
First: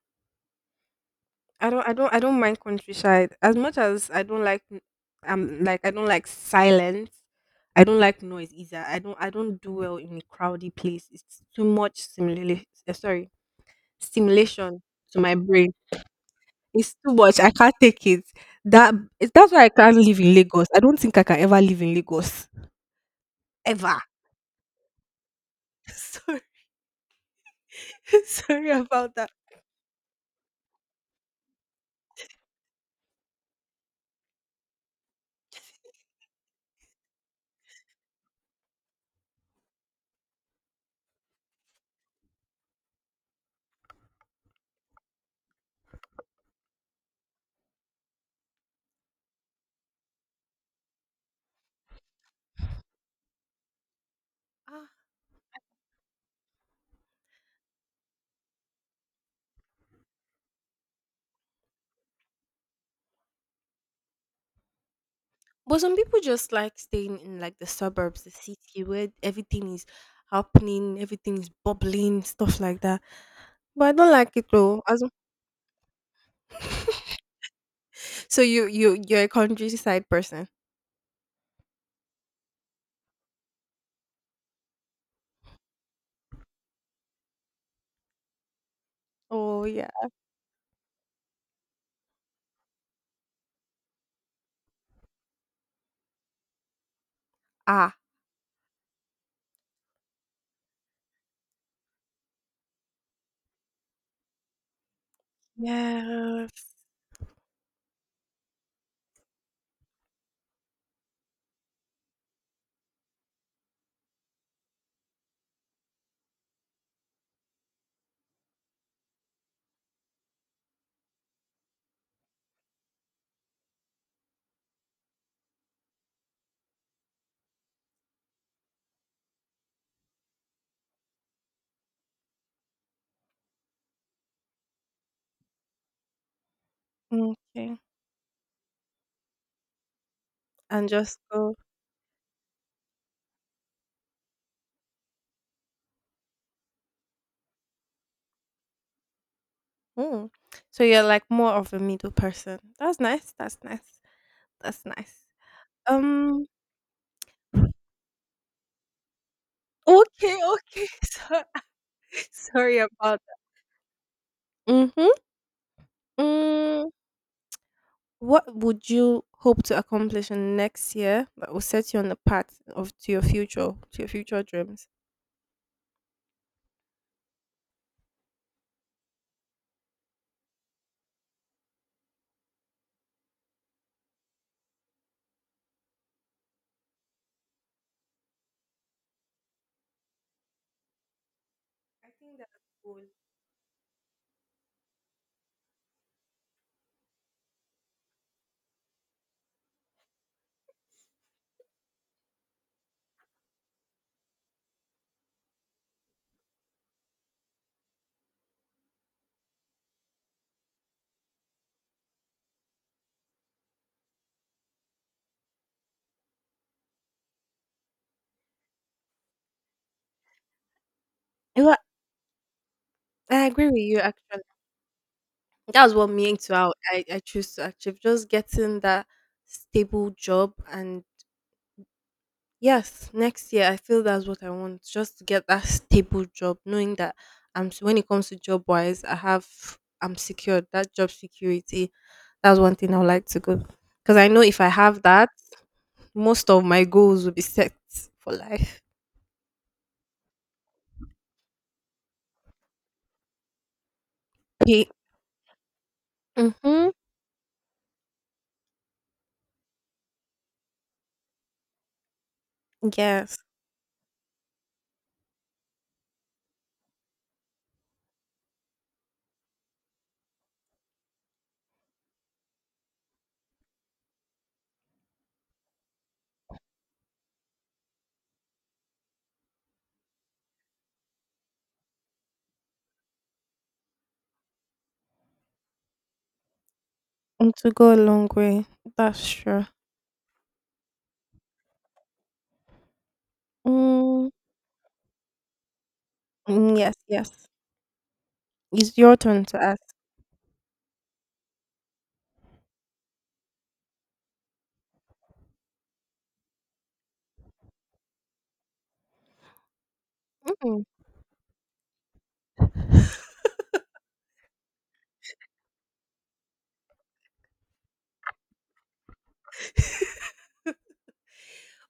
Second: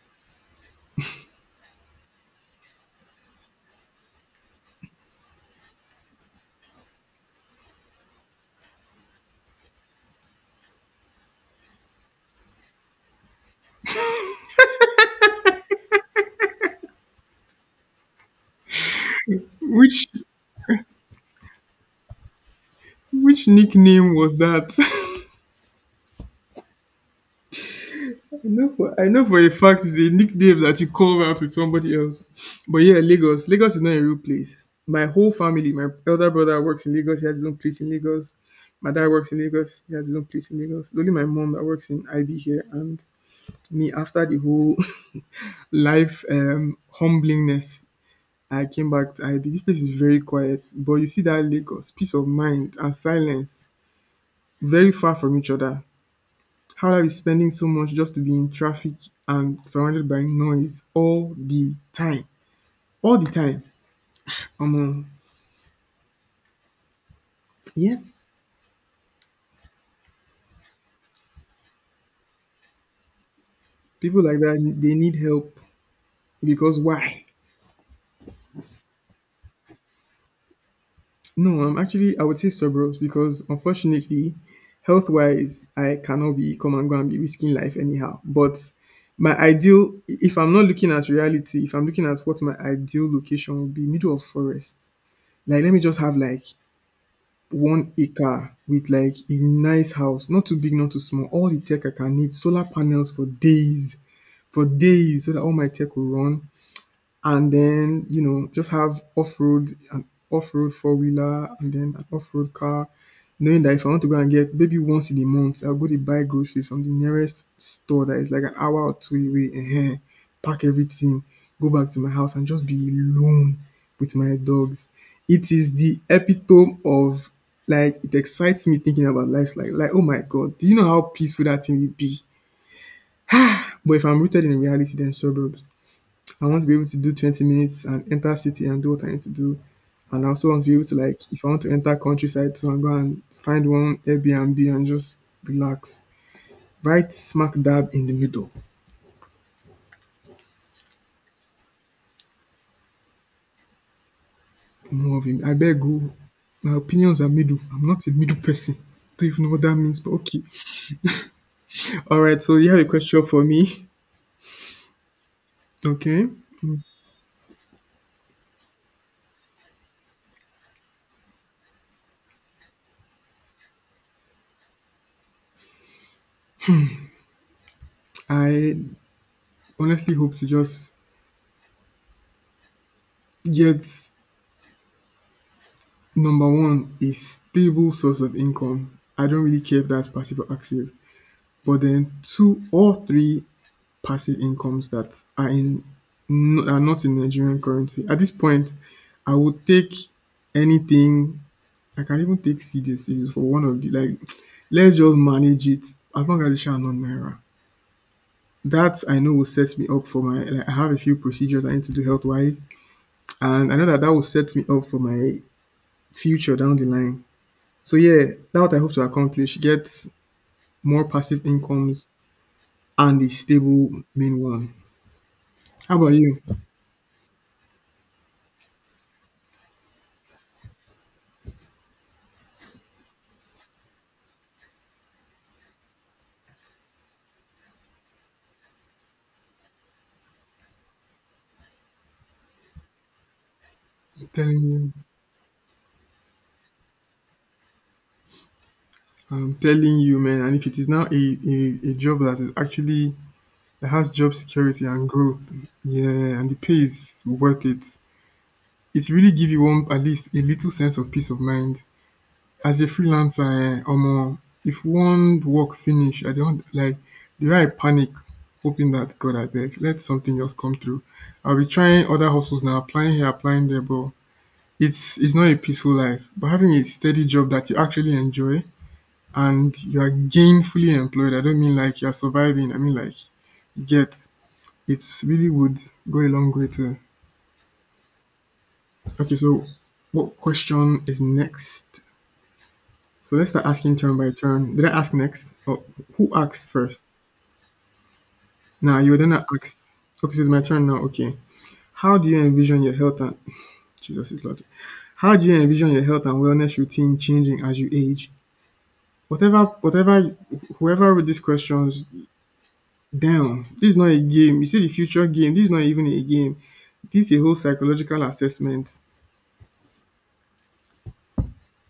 Speaker 1: I don't mind countryside as much as I don't like like I don't like silence. I don't like noise either. I don't do well in a crowded place. It's too much stimulation. Sorry, stimulation to my brain. It's too much. I can't take it. That that's why I can't
Speaker 2: Which
Speaker 1: live in Lagos. I don't think I can ever live in Lagos ever.
Speaker 2: nickname was that?
Speaker 1: Sorry, sorry
Speaker 2: I
Speaker 1: about
Speaker 2: know
Speaker 1: that.
Speaker 2: for a fact it's a nickname that he called out with somebody else. But yeah, Lagos. Lagos is not a real place. My whole family, my elder brother works in Lagos, he has his own place in Lagos. My dad works in Lagos, he has his own place in Lagos. It's only my mom that works in IB here, and me, after the whole life humblingness. I came back to IB. This place is very quiet, but you see that Lagos, peace of mind and silence,
Speaker 1: Ah.
Speaker 2: very far from each other. How life is spending so much just to be in traffic and surrounded by noise all the time. All the time. Um,
Speaker 1: But some people just like staying in like the suburbs, the
Speaker 2: yes.
Speaker 1: city where everything is happening, everything is bubbling, stuff like that. But I don't
Speaker 2: People
Speaker 1: like
Speaker 2: like
Speaker 1: it
Speaker 2: that,
Speaker 1: though.
Speaker 2: they
Speaker 1: As
Speaker 2: need help. Because why?
Speaker 1: so you're a countryside person.
Speaker 2: No, I'm actually, I would say suburbs because unfortunately, health wise, I cannot be come and go and be risking life anyhow. But my
Speaker 1: Oh yeah.
Speaker 2: ideal, if I'm not looking at reality, if I'm looking at what my ideal location would be, middle of forest. Like, let me just have like 1
Speaker 1: Ah.
Speaker 2: acre with like a nice house, not too big, not too small, all the tech I can need, solar panels for days, for days, so that all my tech will run.
Speaker 1: Yes.
Speaker 2: And then, you know, just have off-road an off-road four-wheeler and then an off-road car, knowing that if I want to go and get maybe once in a month, I'll go to buy groceries from the nearest store that is like an hour or two away and pack everything, go back to my house and just be alone with my dogs. It is the epitome of, like, it excites me thinking about life, like oh my God, do you know how peaceful that thing will be. But if I'm rooted in reality, then suburbs. I want to be able to do 20
Speaker 1: Okay.
Speaker 2: minutes and enter city and do what I need to do. And I also want to be able
Speaker 1: And
Speaker 2: to
Speaker 1: just
Speaker 2: like, if I
Speaker 1: go.
Speaker 2: want to enter countryside, so I'm going to find one Airbnb and just relax. Right smack dab in the middle.
Speaker 1: Mm. So you're like more of a middle person. That's nice. That's nice. That's
Speaker 2: More
Speaker 1: nice.
Speaker 2: of him. I beg you.
Speaker 1: Um
Speaker 2: My opinions are middle. I'm not a middle person. Don't even know what that means, but
Speaker 1: okay,
Speaker 2: okay.
Speaker 1: okay.
Speaker 2: Alright,
Speaker 1: So,
Speaker 2: so you
Speaker 1: sorry
Speaker 2: have a
Speaker 1: about
Speaker 2: question for me.
Speaker 1: that.
Speaker 2: Okay.
Speaker 1: Mm-hmm. What would you hope to accomplish in next year that will set you on the path of to your future dreams?
Speaker 2: I honestly hope to just get number one, a stable source of income. I don't really care if that's passive or active. But
Speaker 1: I
Speaker 2: then
Speaker 1: think that's
Speaker 2: 2 or
Speaker 1: cool.
Speaker 2: 3 passive incomes that are in are not in Nigerian currency. At this point, I would take anything. I can even take CDCs for one of the like. Let's just manage it, as long as it's not naira. That I know will set me up for my. Like, I have a few procedures I need to do health wise, and I know that that will set me up for my future down the line. So yeah, that's what I hope to accomplish: get more passive
Speaker 1: You know,
Speaker 2: incomes and a
Speaker 1: I agree with you
Speaker 2: stable main
Speaker 1: actually.
Speaker 2: one.
Speaker 1: That was
Speaker 2: How
Speaker 1: what
Speaker 2: about
Speaker 1: me
Speaker 2: you?
Speaker 1: too. I choose to achieve just getting that stable job and yes, next year I feel that's what I want. Just to get that stable job, knowing that when it comes to job wise, I'm secured. That job security, that's one thing I would like to go. Because I know if
Speaker 2: Telling
Speaker 1: I
Speaker 2: you,
Speaker 1: have that, most of my goals will be set for life.
Speaker 2: I'm telling you, man. And if it is now a job that is actually that has job security
Speaker 1: Pay.
Speaker 2: and growth, yeah, and the pay
Speaker 1: Mm-hmm.
Speaker 2: is worth it. It really give you one at least a little sense of peace of mind. As a
Speaker 1: Yes,
Speaker 2: freelancer, eh, omo, if one work finish, I don't like the way I panic, hoping that God I beg, let something else come through. I'll be trying other hustles now, applying here, applying there, but it's not a peaceful life. But having a steady job that you actually enjoy and you're gainfully employed. I don't mean like you're surviving. I mean like you get it's really would go a long way to.
Speaker 1: and to go a long way. That's
Speaker 2: Okay,
Speaker 1: true.
Speaker 2: so what question is next? So let's start asking turn
Speaker 1: Mm,
Speaker 2: by turn. Did I ask next? Or who asked
Speaker 1: mm, yes,
Speaker 2: first?
Speaker 1: yes. It's
Speaker 2: Now
Speaker 1: your
Speaker 2: you then
Speaker 1: turn
Speaker 2: asked,
Speaker 1: to
Speaker 2: okay,
Speaker 1: ask.
Speaker 2: so it's my turn now, okay. How do you envision your health and Jesus is Lord? How do you envision your health and wellness routine changing as you age? Whatever whoever wrote these questions. Damn, this is not a game. You say the future game. This is not even a game. This is a whole psychological assessment.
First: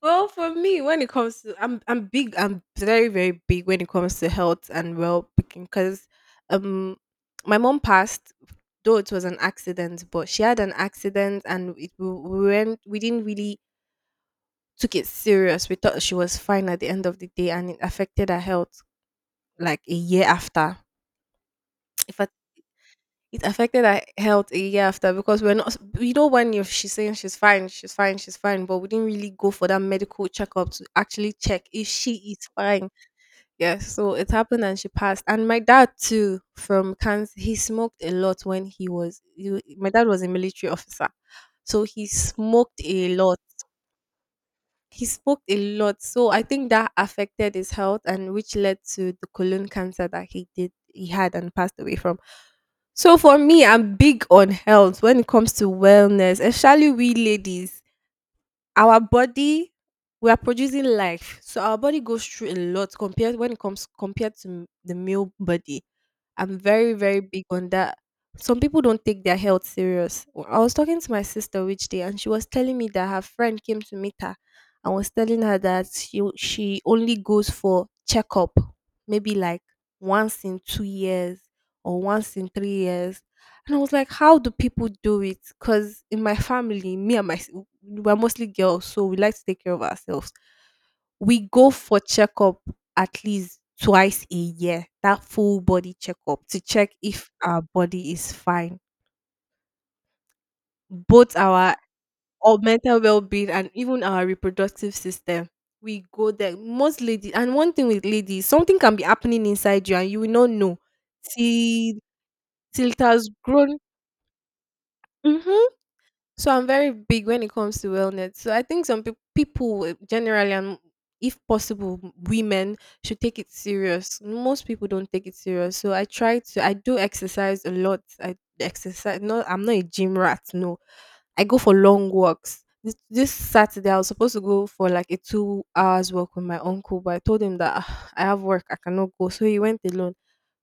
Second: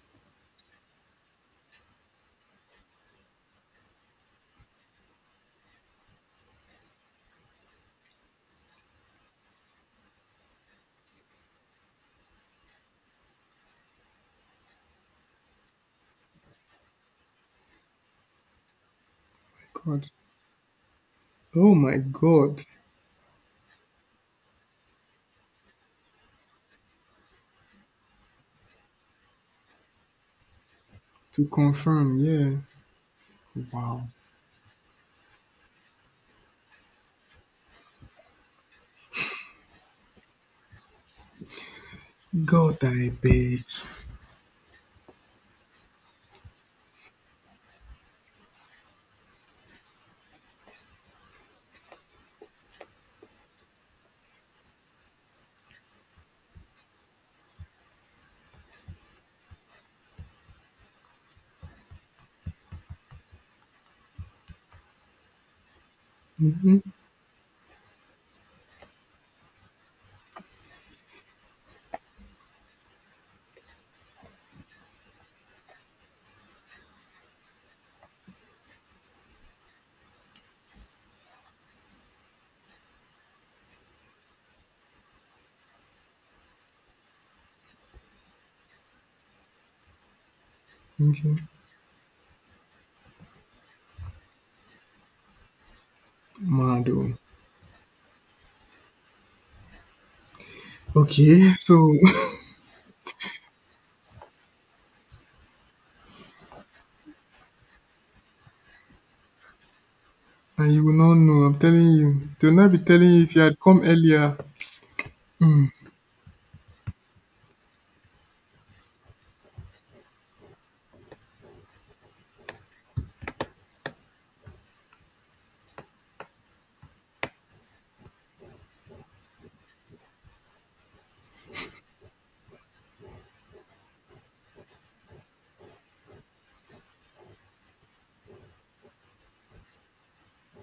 Speaker 1: Well, for me, when it comes to I'm big, I'm very, very big when it comes to health and well being because um my mom passed, though it was an accident, but she had an accident and we went, we didn't really took it serious. We thought she was fine at the end of the day and it affected her health
Speaker 2: My
Speaker 1: like a
Speaker 2: God.
Speaker 1: year after.
Speaker 2: Oh my
Speaker 1: If it,
Speaker 2: God.
Speaker 1: it affected her health a year after because we're not, you know, when you, she's saying she's fine, she's fine, she's fine, but we didn't really go for that medical checkup to actually
Speaker 2: To
Speaker 1: check if she
Speaker 2: confirm,
Speaker 1: is
Speaker 2: yeah.
Speaker 1: fine. Yes,
Speaker 2: Wow.
Speaker 1: so it happened and she passed. And my dad too from cancer, he smoked a lot when my dad was a military officer. So he
Speaker 2: God,
Speaker 1: smoked
Speaker 2: I
Speaker 1: a lot.
Speaker 2: beg.
Speaker 1: He smoked a lot. So I think that affected his health and which led to the colon cancer that he had and passed away from. So for me, I'm big on health when it comes to wellness, especially we ladies, our body, we are producing life so our body goes through a lot compared when it comes compared to the male body. I'm
Speaker 2: Mm-hmm.
Speaker 1: very, very big on that. Some people don't take their health serious. I was talking to my sister which day, and she was telling me that her friend came to meet her and was telling her that she only goes for checkup, maybe like once in 2 years or once in 3 years. And I was like, how do people do it? Because in my family, me and my we're mostly girls, so we like to take care of ourselves.
Speaker 2: Okay.
Speaker 1: We go for checkup at least twice a year, that full body checkup to check
Speaker 2: Mado.
Speaker 1: if our body is fine. Both
Speaker 2: Okay,
Speaker 1: our
Speaker 2: so,
Speaker 1: or mental well-being and even our reproductive system. We go there. Most ladies and one thing with ladies, something can be happening inside you and you will not
Speaker 2: and
Speaker 1: know.
Speaker 2: you will not know, I'm telling
Speaker 1: Till
Speaker 2: you. They'll not be
Speaker 1: Till it
Speaker 2: telling you
Speaker 1: has
Speaker 2: if you had
Speaker 1: grown.
Speaker 2: come earlier.
Speaker 1: Mhm. So I'm very big when it comes to wellness. So I think some people will- generally, and if possible, women should take it serious. Most people don't take it serious. So I try to. I do exercise a lot. I exercise. No, I'm not a gym rat. No, I go for long walks. This Saturday, I was supposed to go for like a 2 hour walk with my uncle, but I told him that "Ah, I have work, I cannot go." So he went alone.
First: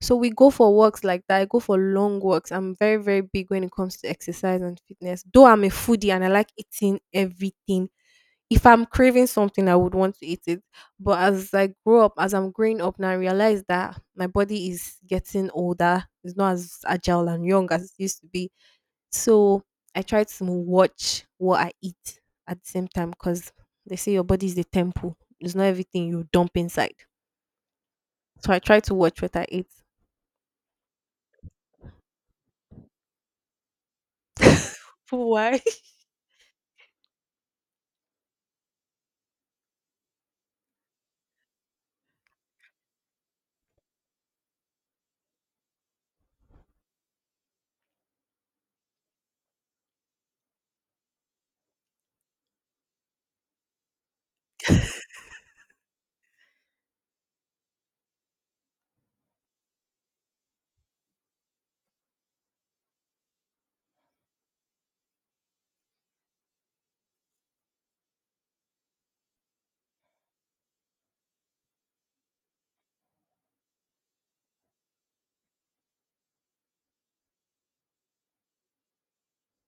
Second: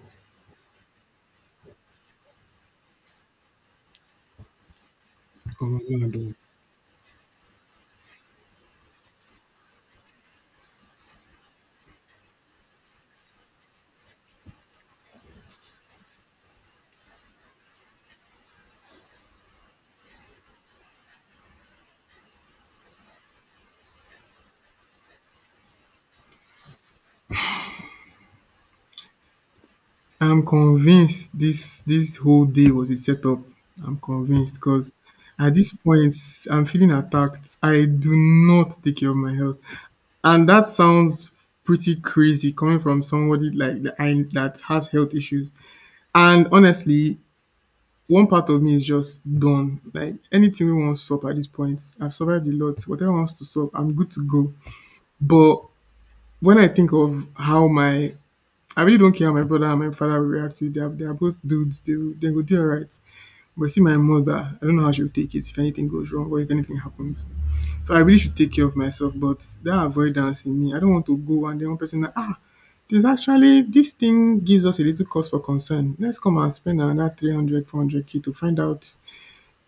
Speaker 1: So we go for walks like that. I go for long walks. I'm very, very big when it comes to exercise and fitness. Though I'm a
Speaker 2: Oh,
Speaker 1: foodie and I
Speaker 2: Mado.
Speaker 1: like eating everything. If I'm craving something, I would want to eat it. But as I'm growing up now, I realize that my body is getting older. It's not as agile and young as it used to be. So I try to watch what I eat at the same time, because they say your body is the temple. It's not everything you dump inside. So I try to watch what I eat.
Speaker 2: I'm convinced this whole day was a setup. I'm convinced because at
Speaker 1: Why?
Speaker 2: this point I'm feeling attacked. I do not take care of my health, and that sounds pretty crazy coming from somebody like that, I, that has health issues. And honestly, one part of me is just done. Like anything we want to stop at this point, I've survived a lot. Whatever wants to stop, I'm good to go. But when I think of how my, I really don't care how my brother and my father will react to it. They are both dudes. They go do all right. But see, my mother, I don't know how she'll take it if anything goes wrong or if anything happens. So I really should take care of myself. But that avoidance in me, I don't want to go and then one person, like, ah, there's actually, this thing gives us a little cause for concern. Let's come and spend another 300, 400 k to find out.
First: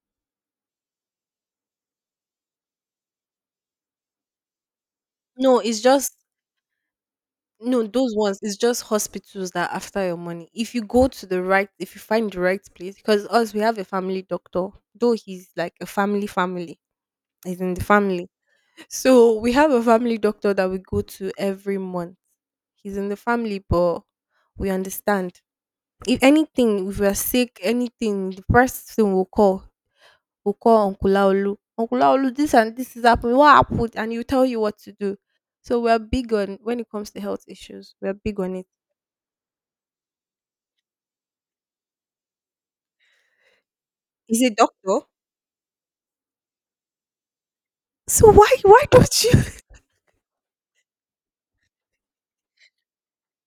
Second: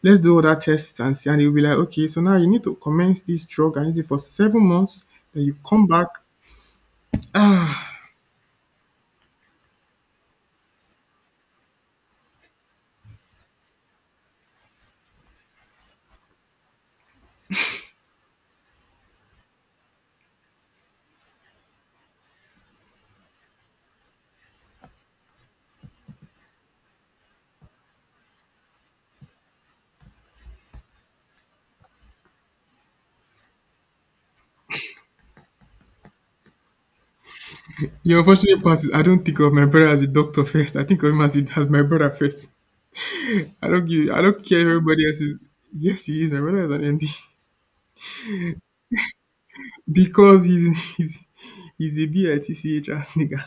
Speaker 2: Let's do other tests and see. And they'll be like, okay, so now you need to commence this drug and use it for 7 months. Then you
Speaker 1: No, it's
Speaker 2: come back.
Speaker 1: just no those ones. It's just hospitals that are after your money. If you go to the right, If you find the right place, because us we have a family doctor. Though he's like a family, he's in the family. So we have a family doctor that we go to every month. He's in the family, but we understand. If anything, if we're sick, anything, the first thing we'll call Uncle Laolu. Uncle Laolu, this and this is happening. What happened? And he'll tell you what to do. So we're big on when it comes to health issues. We're
Speaker 2: The
Speaker 1: big on
Speaker 2: unfortunate
Speaker 1: it.
Speaker 2: part is I don't think of my brother as a doctor first. I think of him as a, as my brother first. I don't give. I
Speaker 1: He's
Speaker 2: don't
Speaker 1: a
Speaker 2: care if
Speaker 1: doctor?
Speaker 2: everybody else is. Yes, he is. My brother is an MD,
Speaker 1: So why don't you?
Speaker 2: because he's a bitch ass nigga.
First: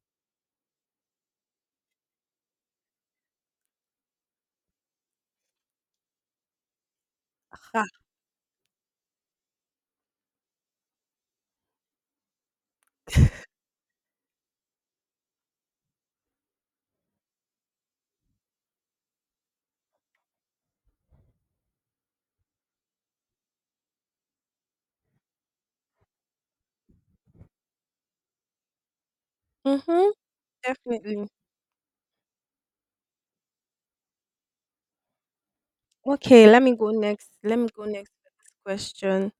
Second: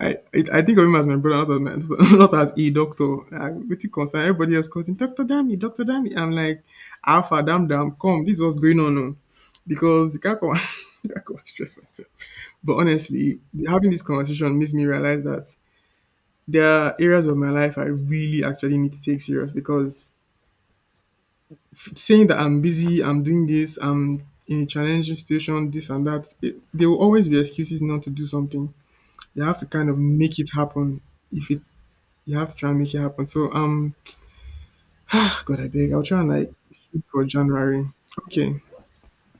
Speaker 2: I think of him as my brother, not as my, not as a doctor. I'm pretty concerned. Everybody else calls him Doctor Dammy, Doctor Dammy. I'm like, Alpha, damn,
Speaker 1: Ah,
Speaker 2: damn, come. This is what's going on, oh. Because you can't come, can't come and stress myself. But honestly, having this conversation makes me realize that there are areas of my life I really actually need to take serious because saying that I'm busy, I'm doing this, I'm in a challenging situation, this and that, it, there will always be excuses not to do something. You have to kind of
Speaker 1: mm-hmm,
Speaker 2: make it happen.
Speaker 1: definitely.
Speaker 2: If it, you have to try and make it happen. So God, I beg, I'll try and
Speaker 1: Okay,
Speaker 2: like
Speaker 1: let me go
Speaker 2: shoot for
Speaker 1: next. Let me go
Speaker 2: January.
Speaker 1: next with this
Speaker 2: Okay,
Speaker 1: question,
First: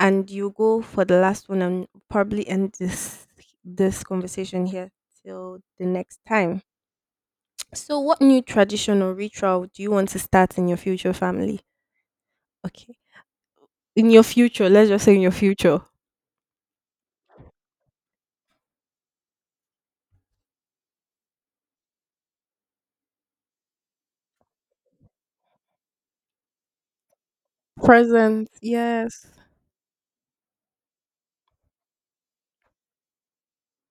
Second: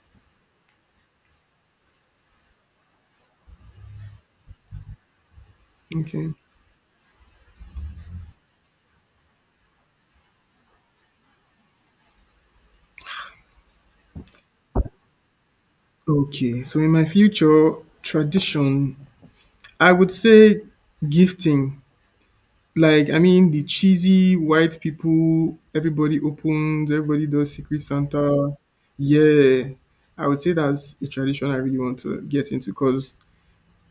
Speaker 1: and you go for the last one, and probably end this conversation here till the next
Speaker 2: okay,
Speaker 1: time. So, what new tradition or ritual do you want to start in your future family? Okay. In your future, let's just say in your future.
Speaker 2: okay. So in my future tradition, I would say gifting. Like, I mean, the cheesy white people, everybody opens, everybody does Secret
Speaker 1: Present,
Speaker 2: Santa.
Speaker 1: yes.
Speaker 2: Yeah, I would say that's a tradition I really want to get into because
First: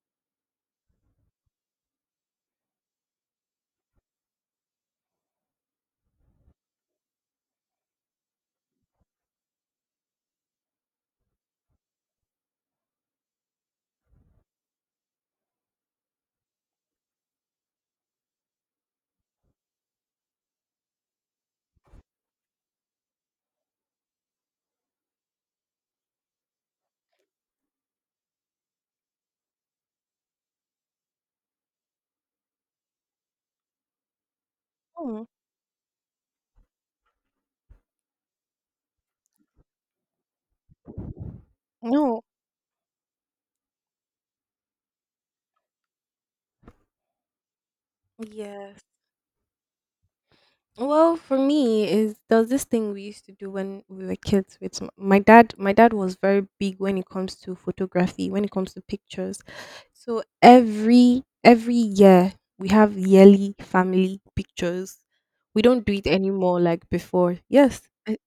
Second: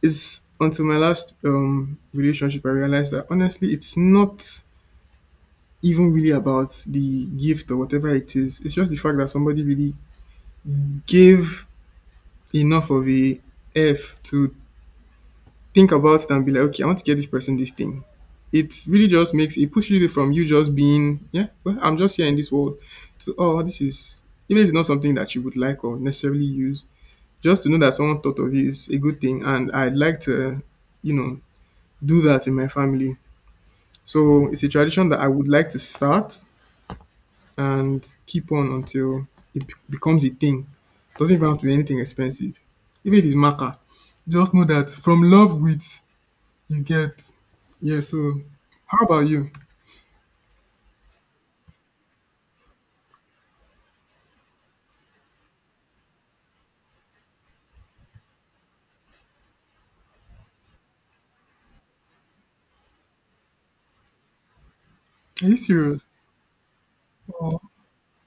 Speaker 2: it's, until my last relationship, I realized that honestly, it's not even really about the gift or whatever it is. It's just the fact that somebody really gave enough of a F to think about it and be like, okay, I want to get this person this thing. It really just makes it, pushes you from you just being, yeah, well, I'm just here in this world, to, oh, this is, even if it's not something that you would like or necessarily use, just to know that someone thought of you is a good thing, and I'd like to, you know, do that in my family. So it's a tradition that
Speaker 1: Oh,
Speaker 2: I would like to start and keep on until it becomes a thing. Doesn't even have to be anything
Speaker 1: no.
Speaker 2: expensive. Even if it's maca, just know that from love with you get, yeah. So,
Speaker 1: Yes.
Speaker 2: how about you?
Speaker 1: Well, for me is there was this thing we used to do when we were kids with my dad. My dad was very big when it comes to photography, when it comes to pictures. So every year we have yearly family pictures.
Speaker 2: Are you
Speaker 1: We don't do it
Speaker 2: serious?
Speaker 1: anymore like before.
Speaker 2: Oh,
Speaker 1: Yes. I-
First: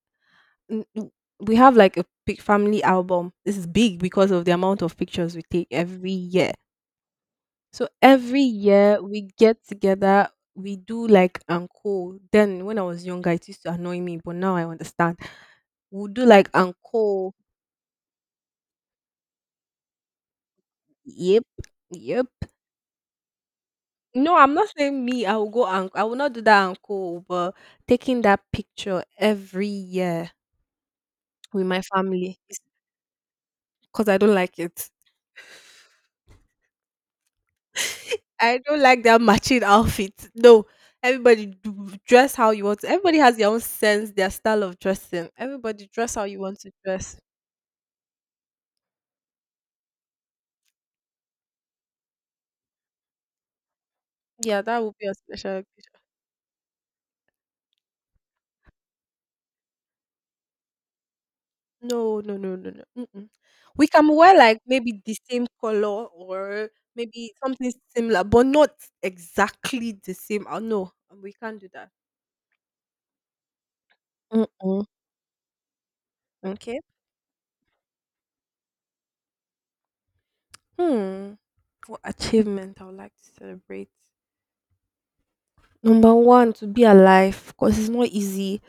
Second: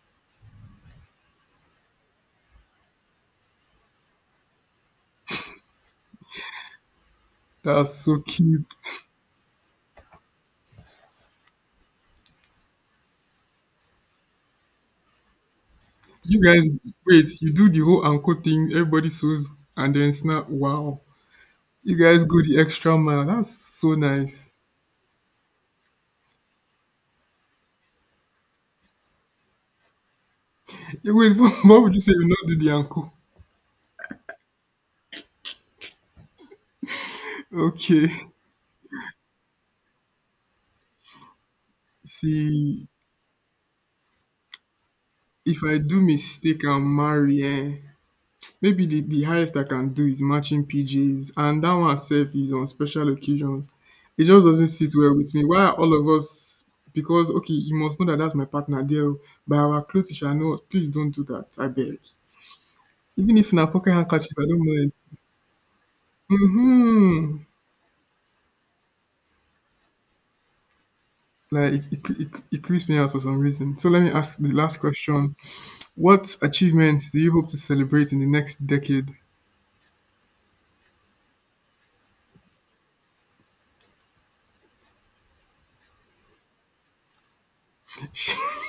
Speaker 1: n- n- We have like a big family album. This is big because of the amount of pictures we take every year. So
Speaker 2: that's so
Speaker 1: every
Speaker 2: cute.
Speaker 1: year we get together, we do like uncle. Then when I was younger, it used to annoy me, but now I understand. We'll do
Speaker 2: You
Speaker 1: like
Speaker 2: guys, wait.
Speaker 1: uncle.
Speaker 2: You do the whole ankle thing. Everybody sews, and then snap. Wow.
Speaker 1: Yep,
Speaker 2: You guys
Speaker 1: yep.
Speaker 2: go the extra mile. That's so
Speaker 1: No,
Speaker 2: nice.
Speaker 1: I'm not saying me. I will go uncle. I will not do that uncle, but taking that picture every year
Speaker 2: Yeah, wait,
Speaker 1: with my
Speaker 2: what would you say? You
Speaker 1: family,
Speaker 2: not do the ankle?
Speaker 1: because I don't like it.
Speaker 2: Okay.
Speaker 1: I don't like that matching outfit. No, everybody dress how you want to.
Speaker 2: See,
Speaker 1: Everybody has their own sense, their style of dressing.
Speaker 2: if I
Speaker 1: Everybody
Speaker 2: do
Speaker 1: dress how you want
Speaker 2: mistake,
Speaker 1: to
Speaker 2: I'll
Speaker 1: dress.
Speaker 2: marry. Eh? Maybe the highest I can do is matching PJs, and that one itself is on special occasions. It just
Speaker 1: Yeah,
Speaker 2: doesn't
Speaker 1: that
Speaker 2: sit
Speaker 1: would be a
Speaker 2: well with me.
Speaker 1: special
Speaker 2: Why are
Speaker 1: occasion.
Speaker 2: all of us? Because okay, you must know that that's my partner there. Oh, by our clothes, you shall know. Please don't do that. I beg.
Speaker 1: No, no, no, no, no. Mm-mm.
Speaker 2: Even if na
Speaker 1: We
Speaker 2: pocket
Speaker 1: can
Speaker 2: handkerchief,
Speaker 1: wear
Speaker 2: I
Speaker 1: like
Speaker 2: don't mind.
Speaker 1: maybe the same color, or maybe
Speaker 2: Hmm.
Speaker 1: something similar, but not exactly the same. Oh, no, we can't do
Speaker 2: Like, it,
Speaker 1: that.
Speaker 2: it, it, it creeps me out for some reason. So let me ask the last
Speaker 1: Mm-mm.
Speaker 2: question: what
Speaker 1: Okay.
Speaker 2: achievements do you hope to celebrate in the next decade?
Speaker 1: Hmm. What achievement I would like to celebrate? Number one, to be alive, because it's not easy.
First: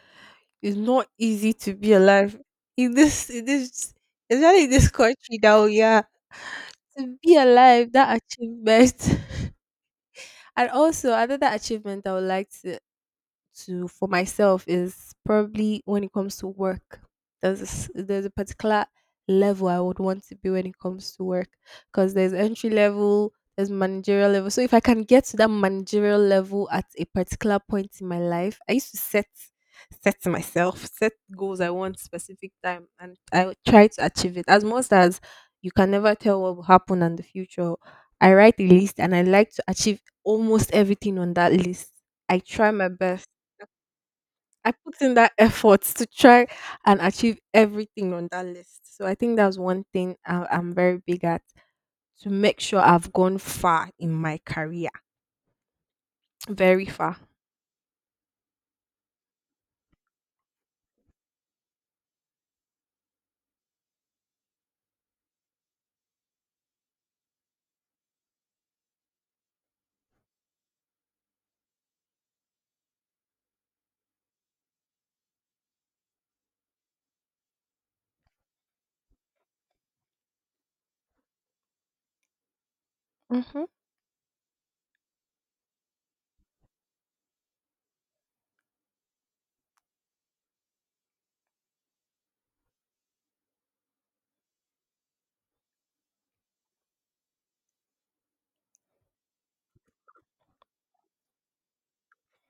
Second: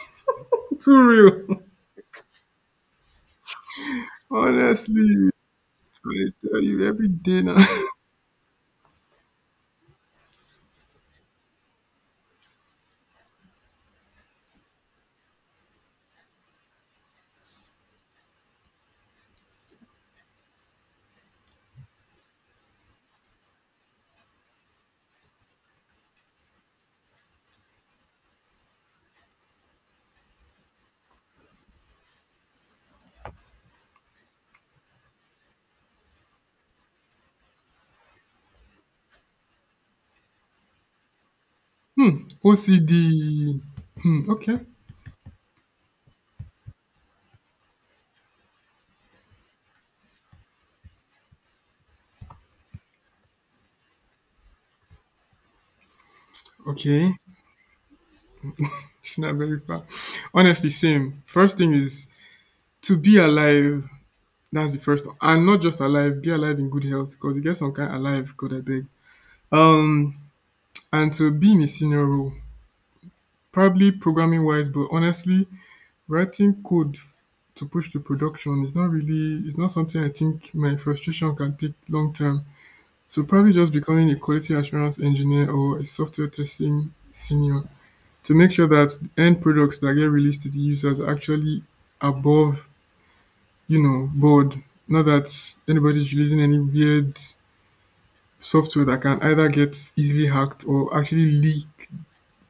Speaker 1: It's
Speaker 2: Too
Speaker 1: not easy
Speaker 2: real.
Speaker 1: to be alive in especially in this
Speaker 2: Honestly,
Speaker 1: country now. Yeah,
Speaker 2: I tell you every
Speaker 1: to be
Speaker 2: day now.
Speaker 1: alive, that achievement. And also another achievement I would like to for myself is probably when it comes to work. There's a, there's a particular level I would want to be when it comes to work, because there's entry level, there's managerial level. So if I can get to that managerial level at a particular point in my life, I used to set set myself set goals I want specific time and I would try to achieve it as much as you can never tell what will happen in the future. I write a list and I like to achieve almost everything on that list. I try my
Speaker 2: OCD.
Speaker 1: best.
Speaker 2: Hmm, okay.
Speaker 1: I put in that effort to try and achieve everything on that list. So I think that's one thing I'm very big at, to make sure I've gone far in my career, very
Speaker 2: Okay.
Speaker 1: far.
Speaker 2: It's not very far. Honestly, same. First thing is to be alive. That's the first. And not just alive, be alive in good health, because you get some kind alive, God I beg. And to be in a senior role, probably programming wise, but honestly, writing code to push to production is not really, it's not something I think my frustration can take long term. So probably
Speaker 1: Hmm.
Speaker 2: just becoming a quality assurance engineer or a software testing senior. To make sure that the end products that get released to the users are actually above, you know, board. Not that anybody's releasing any weird software that can either get easily hacked or actually leak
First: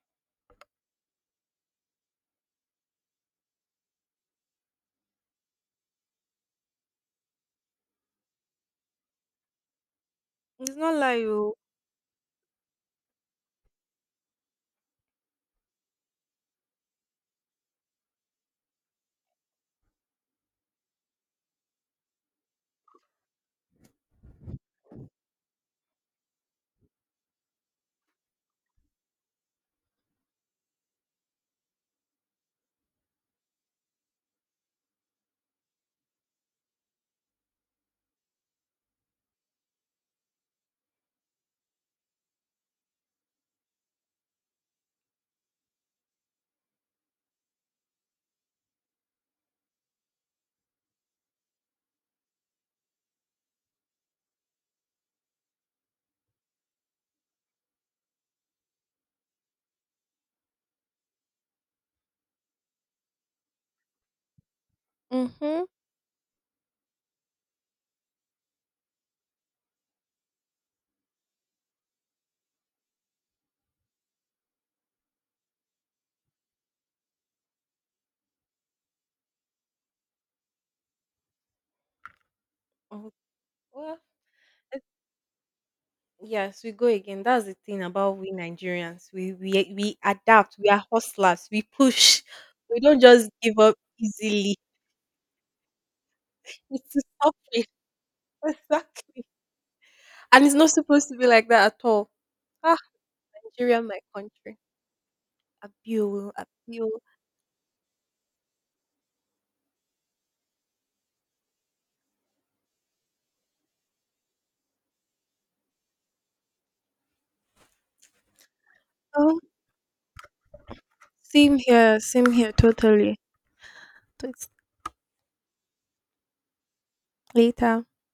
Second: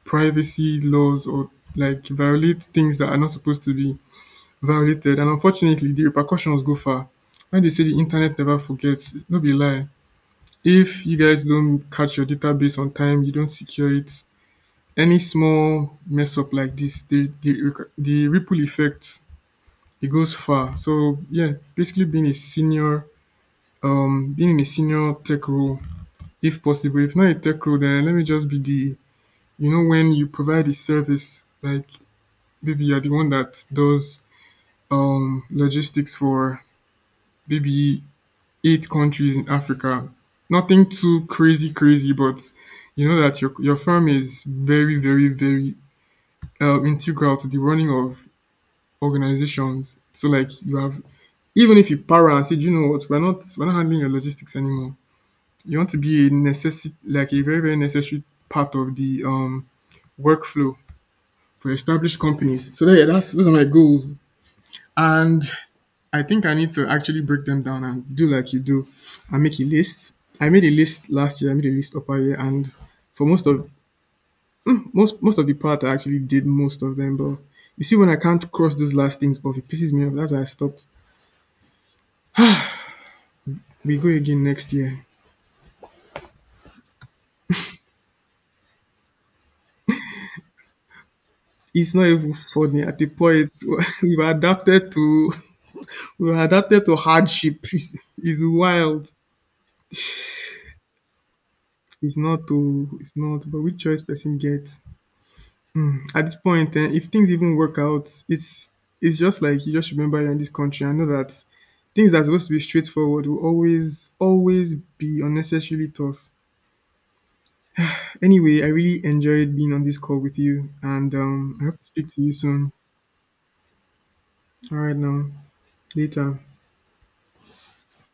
Speaker 2: privacy laws or like violate things that are not supposed to be violated. And unfortunately, the repercussions go far. When they say the internet never forgets, no be lie.
Speaker 1: It's not
Speaker 2: If you
Speaker 1: like
Speaker 2: guys
Speaker 1: you.
Speaker 2: don't catch your database on time, you don't secure it, any small mess up like this, the the ripple effect, it goes far. So yeah, basically being a senior, being in a senior tech role, if possible. If not a tech role, then let me just be the, you know, when you provide a service like maybe you're the one that does logistics for maybe eight countries in Africa. Nothing too crazy, crazy, but you know that your firm is very integral to the running of organizations. So like you have, even if you para and say, "Do you know what, we're not handling your logistics anymore." You want to be a necessity, like a very, very necessary part of the workflow for established companies. So yeah, that's, those are my goals. And
Speaker 1: Mhm.
Speaker 2: I think I need to actually break them down and do like you do, and make a list. I made a list last year, I made a list upper year, and for most of, most of the part I actually did most of them, but you see when I can't cross those last things off, it pisses me off. That's why I stopped.
Speaker 1: Oh, well,
Speaker 2: We go again next
Speaker 1: it
Speaker 2: year.
Speaker 1: yes, we go again. That's the thing about we Nigerians. We adapt. We are hustlers. We
Speaker 2: It's not
Speaker 1: push.
Speaker 2: even
Speaker 1: We
Speaker 2: funny at
Speaker 1: don't
Speaker 2: the
Speaker 1: just
Speaker 2: point,
Speaker 1: give up
Speaker 2: we've
Speaker 1: easily.
Speaker 2: adapted to we've adapted
Speaker 1: It's
Speaker 2: to
Speaker 1: to
Speaker 2: hardship.
Speaker 1: suffering.
Speaker 2: It's wild.
Speaker 1: Exactly. And it's not supposed to be like that at all.
Speaker 2: It's not
Speaker 1: Ah,
Speaker 2: to, it's not, but
Speaker 1: Nigeria,
Speaker 2: which
Speaker 1: my
Speaker 2: choice person
Speaker 1: country.
Speaker 2: gets. At
Speaker 1: Appeal,
Speaker 2: this point, eh,
Speaker 1: appeal.
Speaker 2: if things even work out, it's just like you just remember you're in this country. I know that things that are supposed to be straightforward will always, always be unnecessarily tough. Anyway, I really enjoyed being on this call with you, and I hope to speak to
Speaker 1: Same
Speaker 2: you
Speaker 1: here,
Speaker 2: soon.
Speaker 1: totally. Thanks.
Speaker 2: Alright now. Later.
Speaker 1: Later.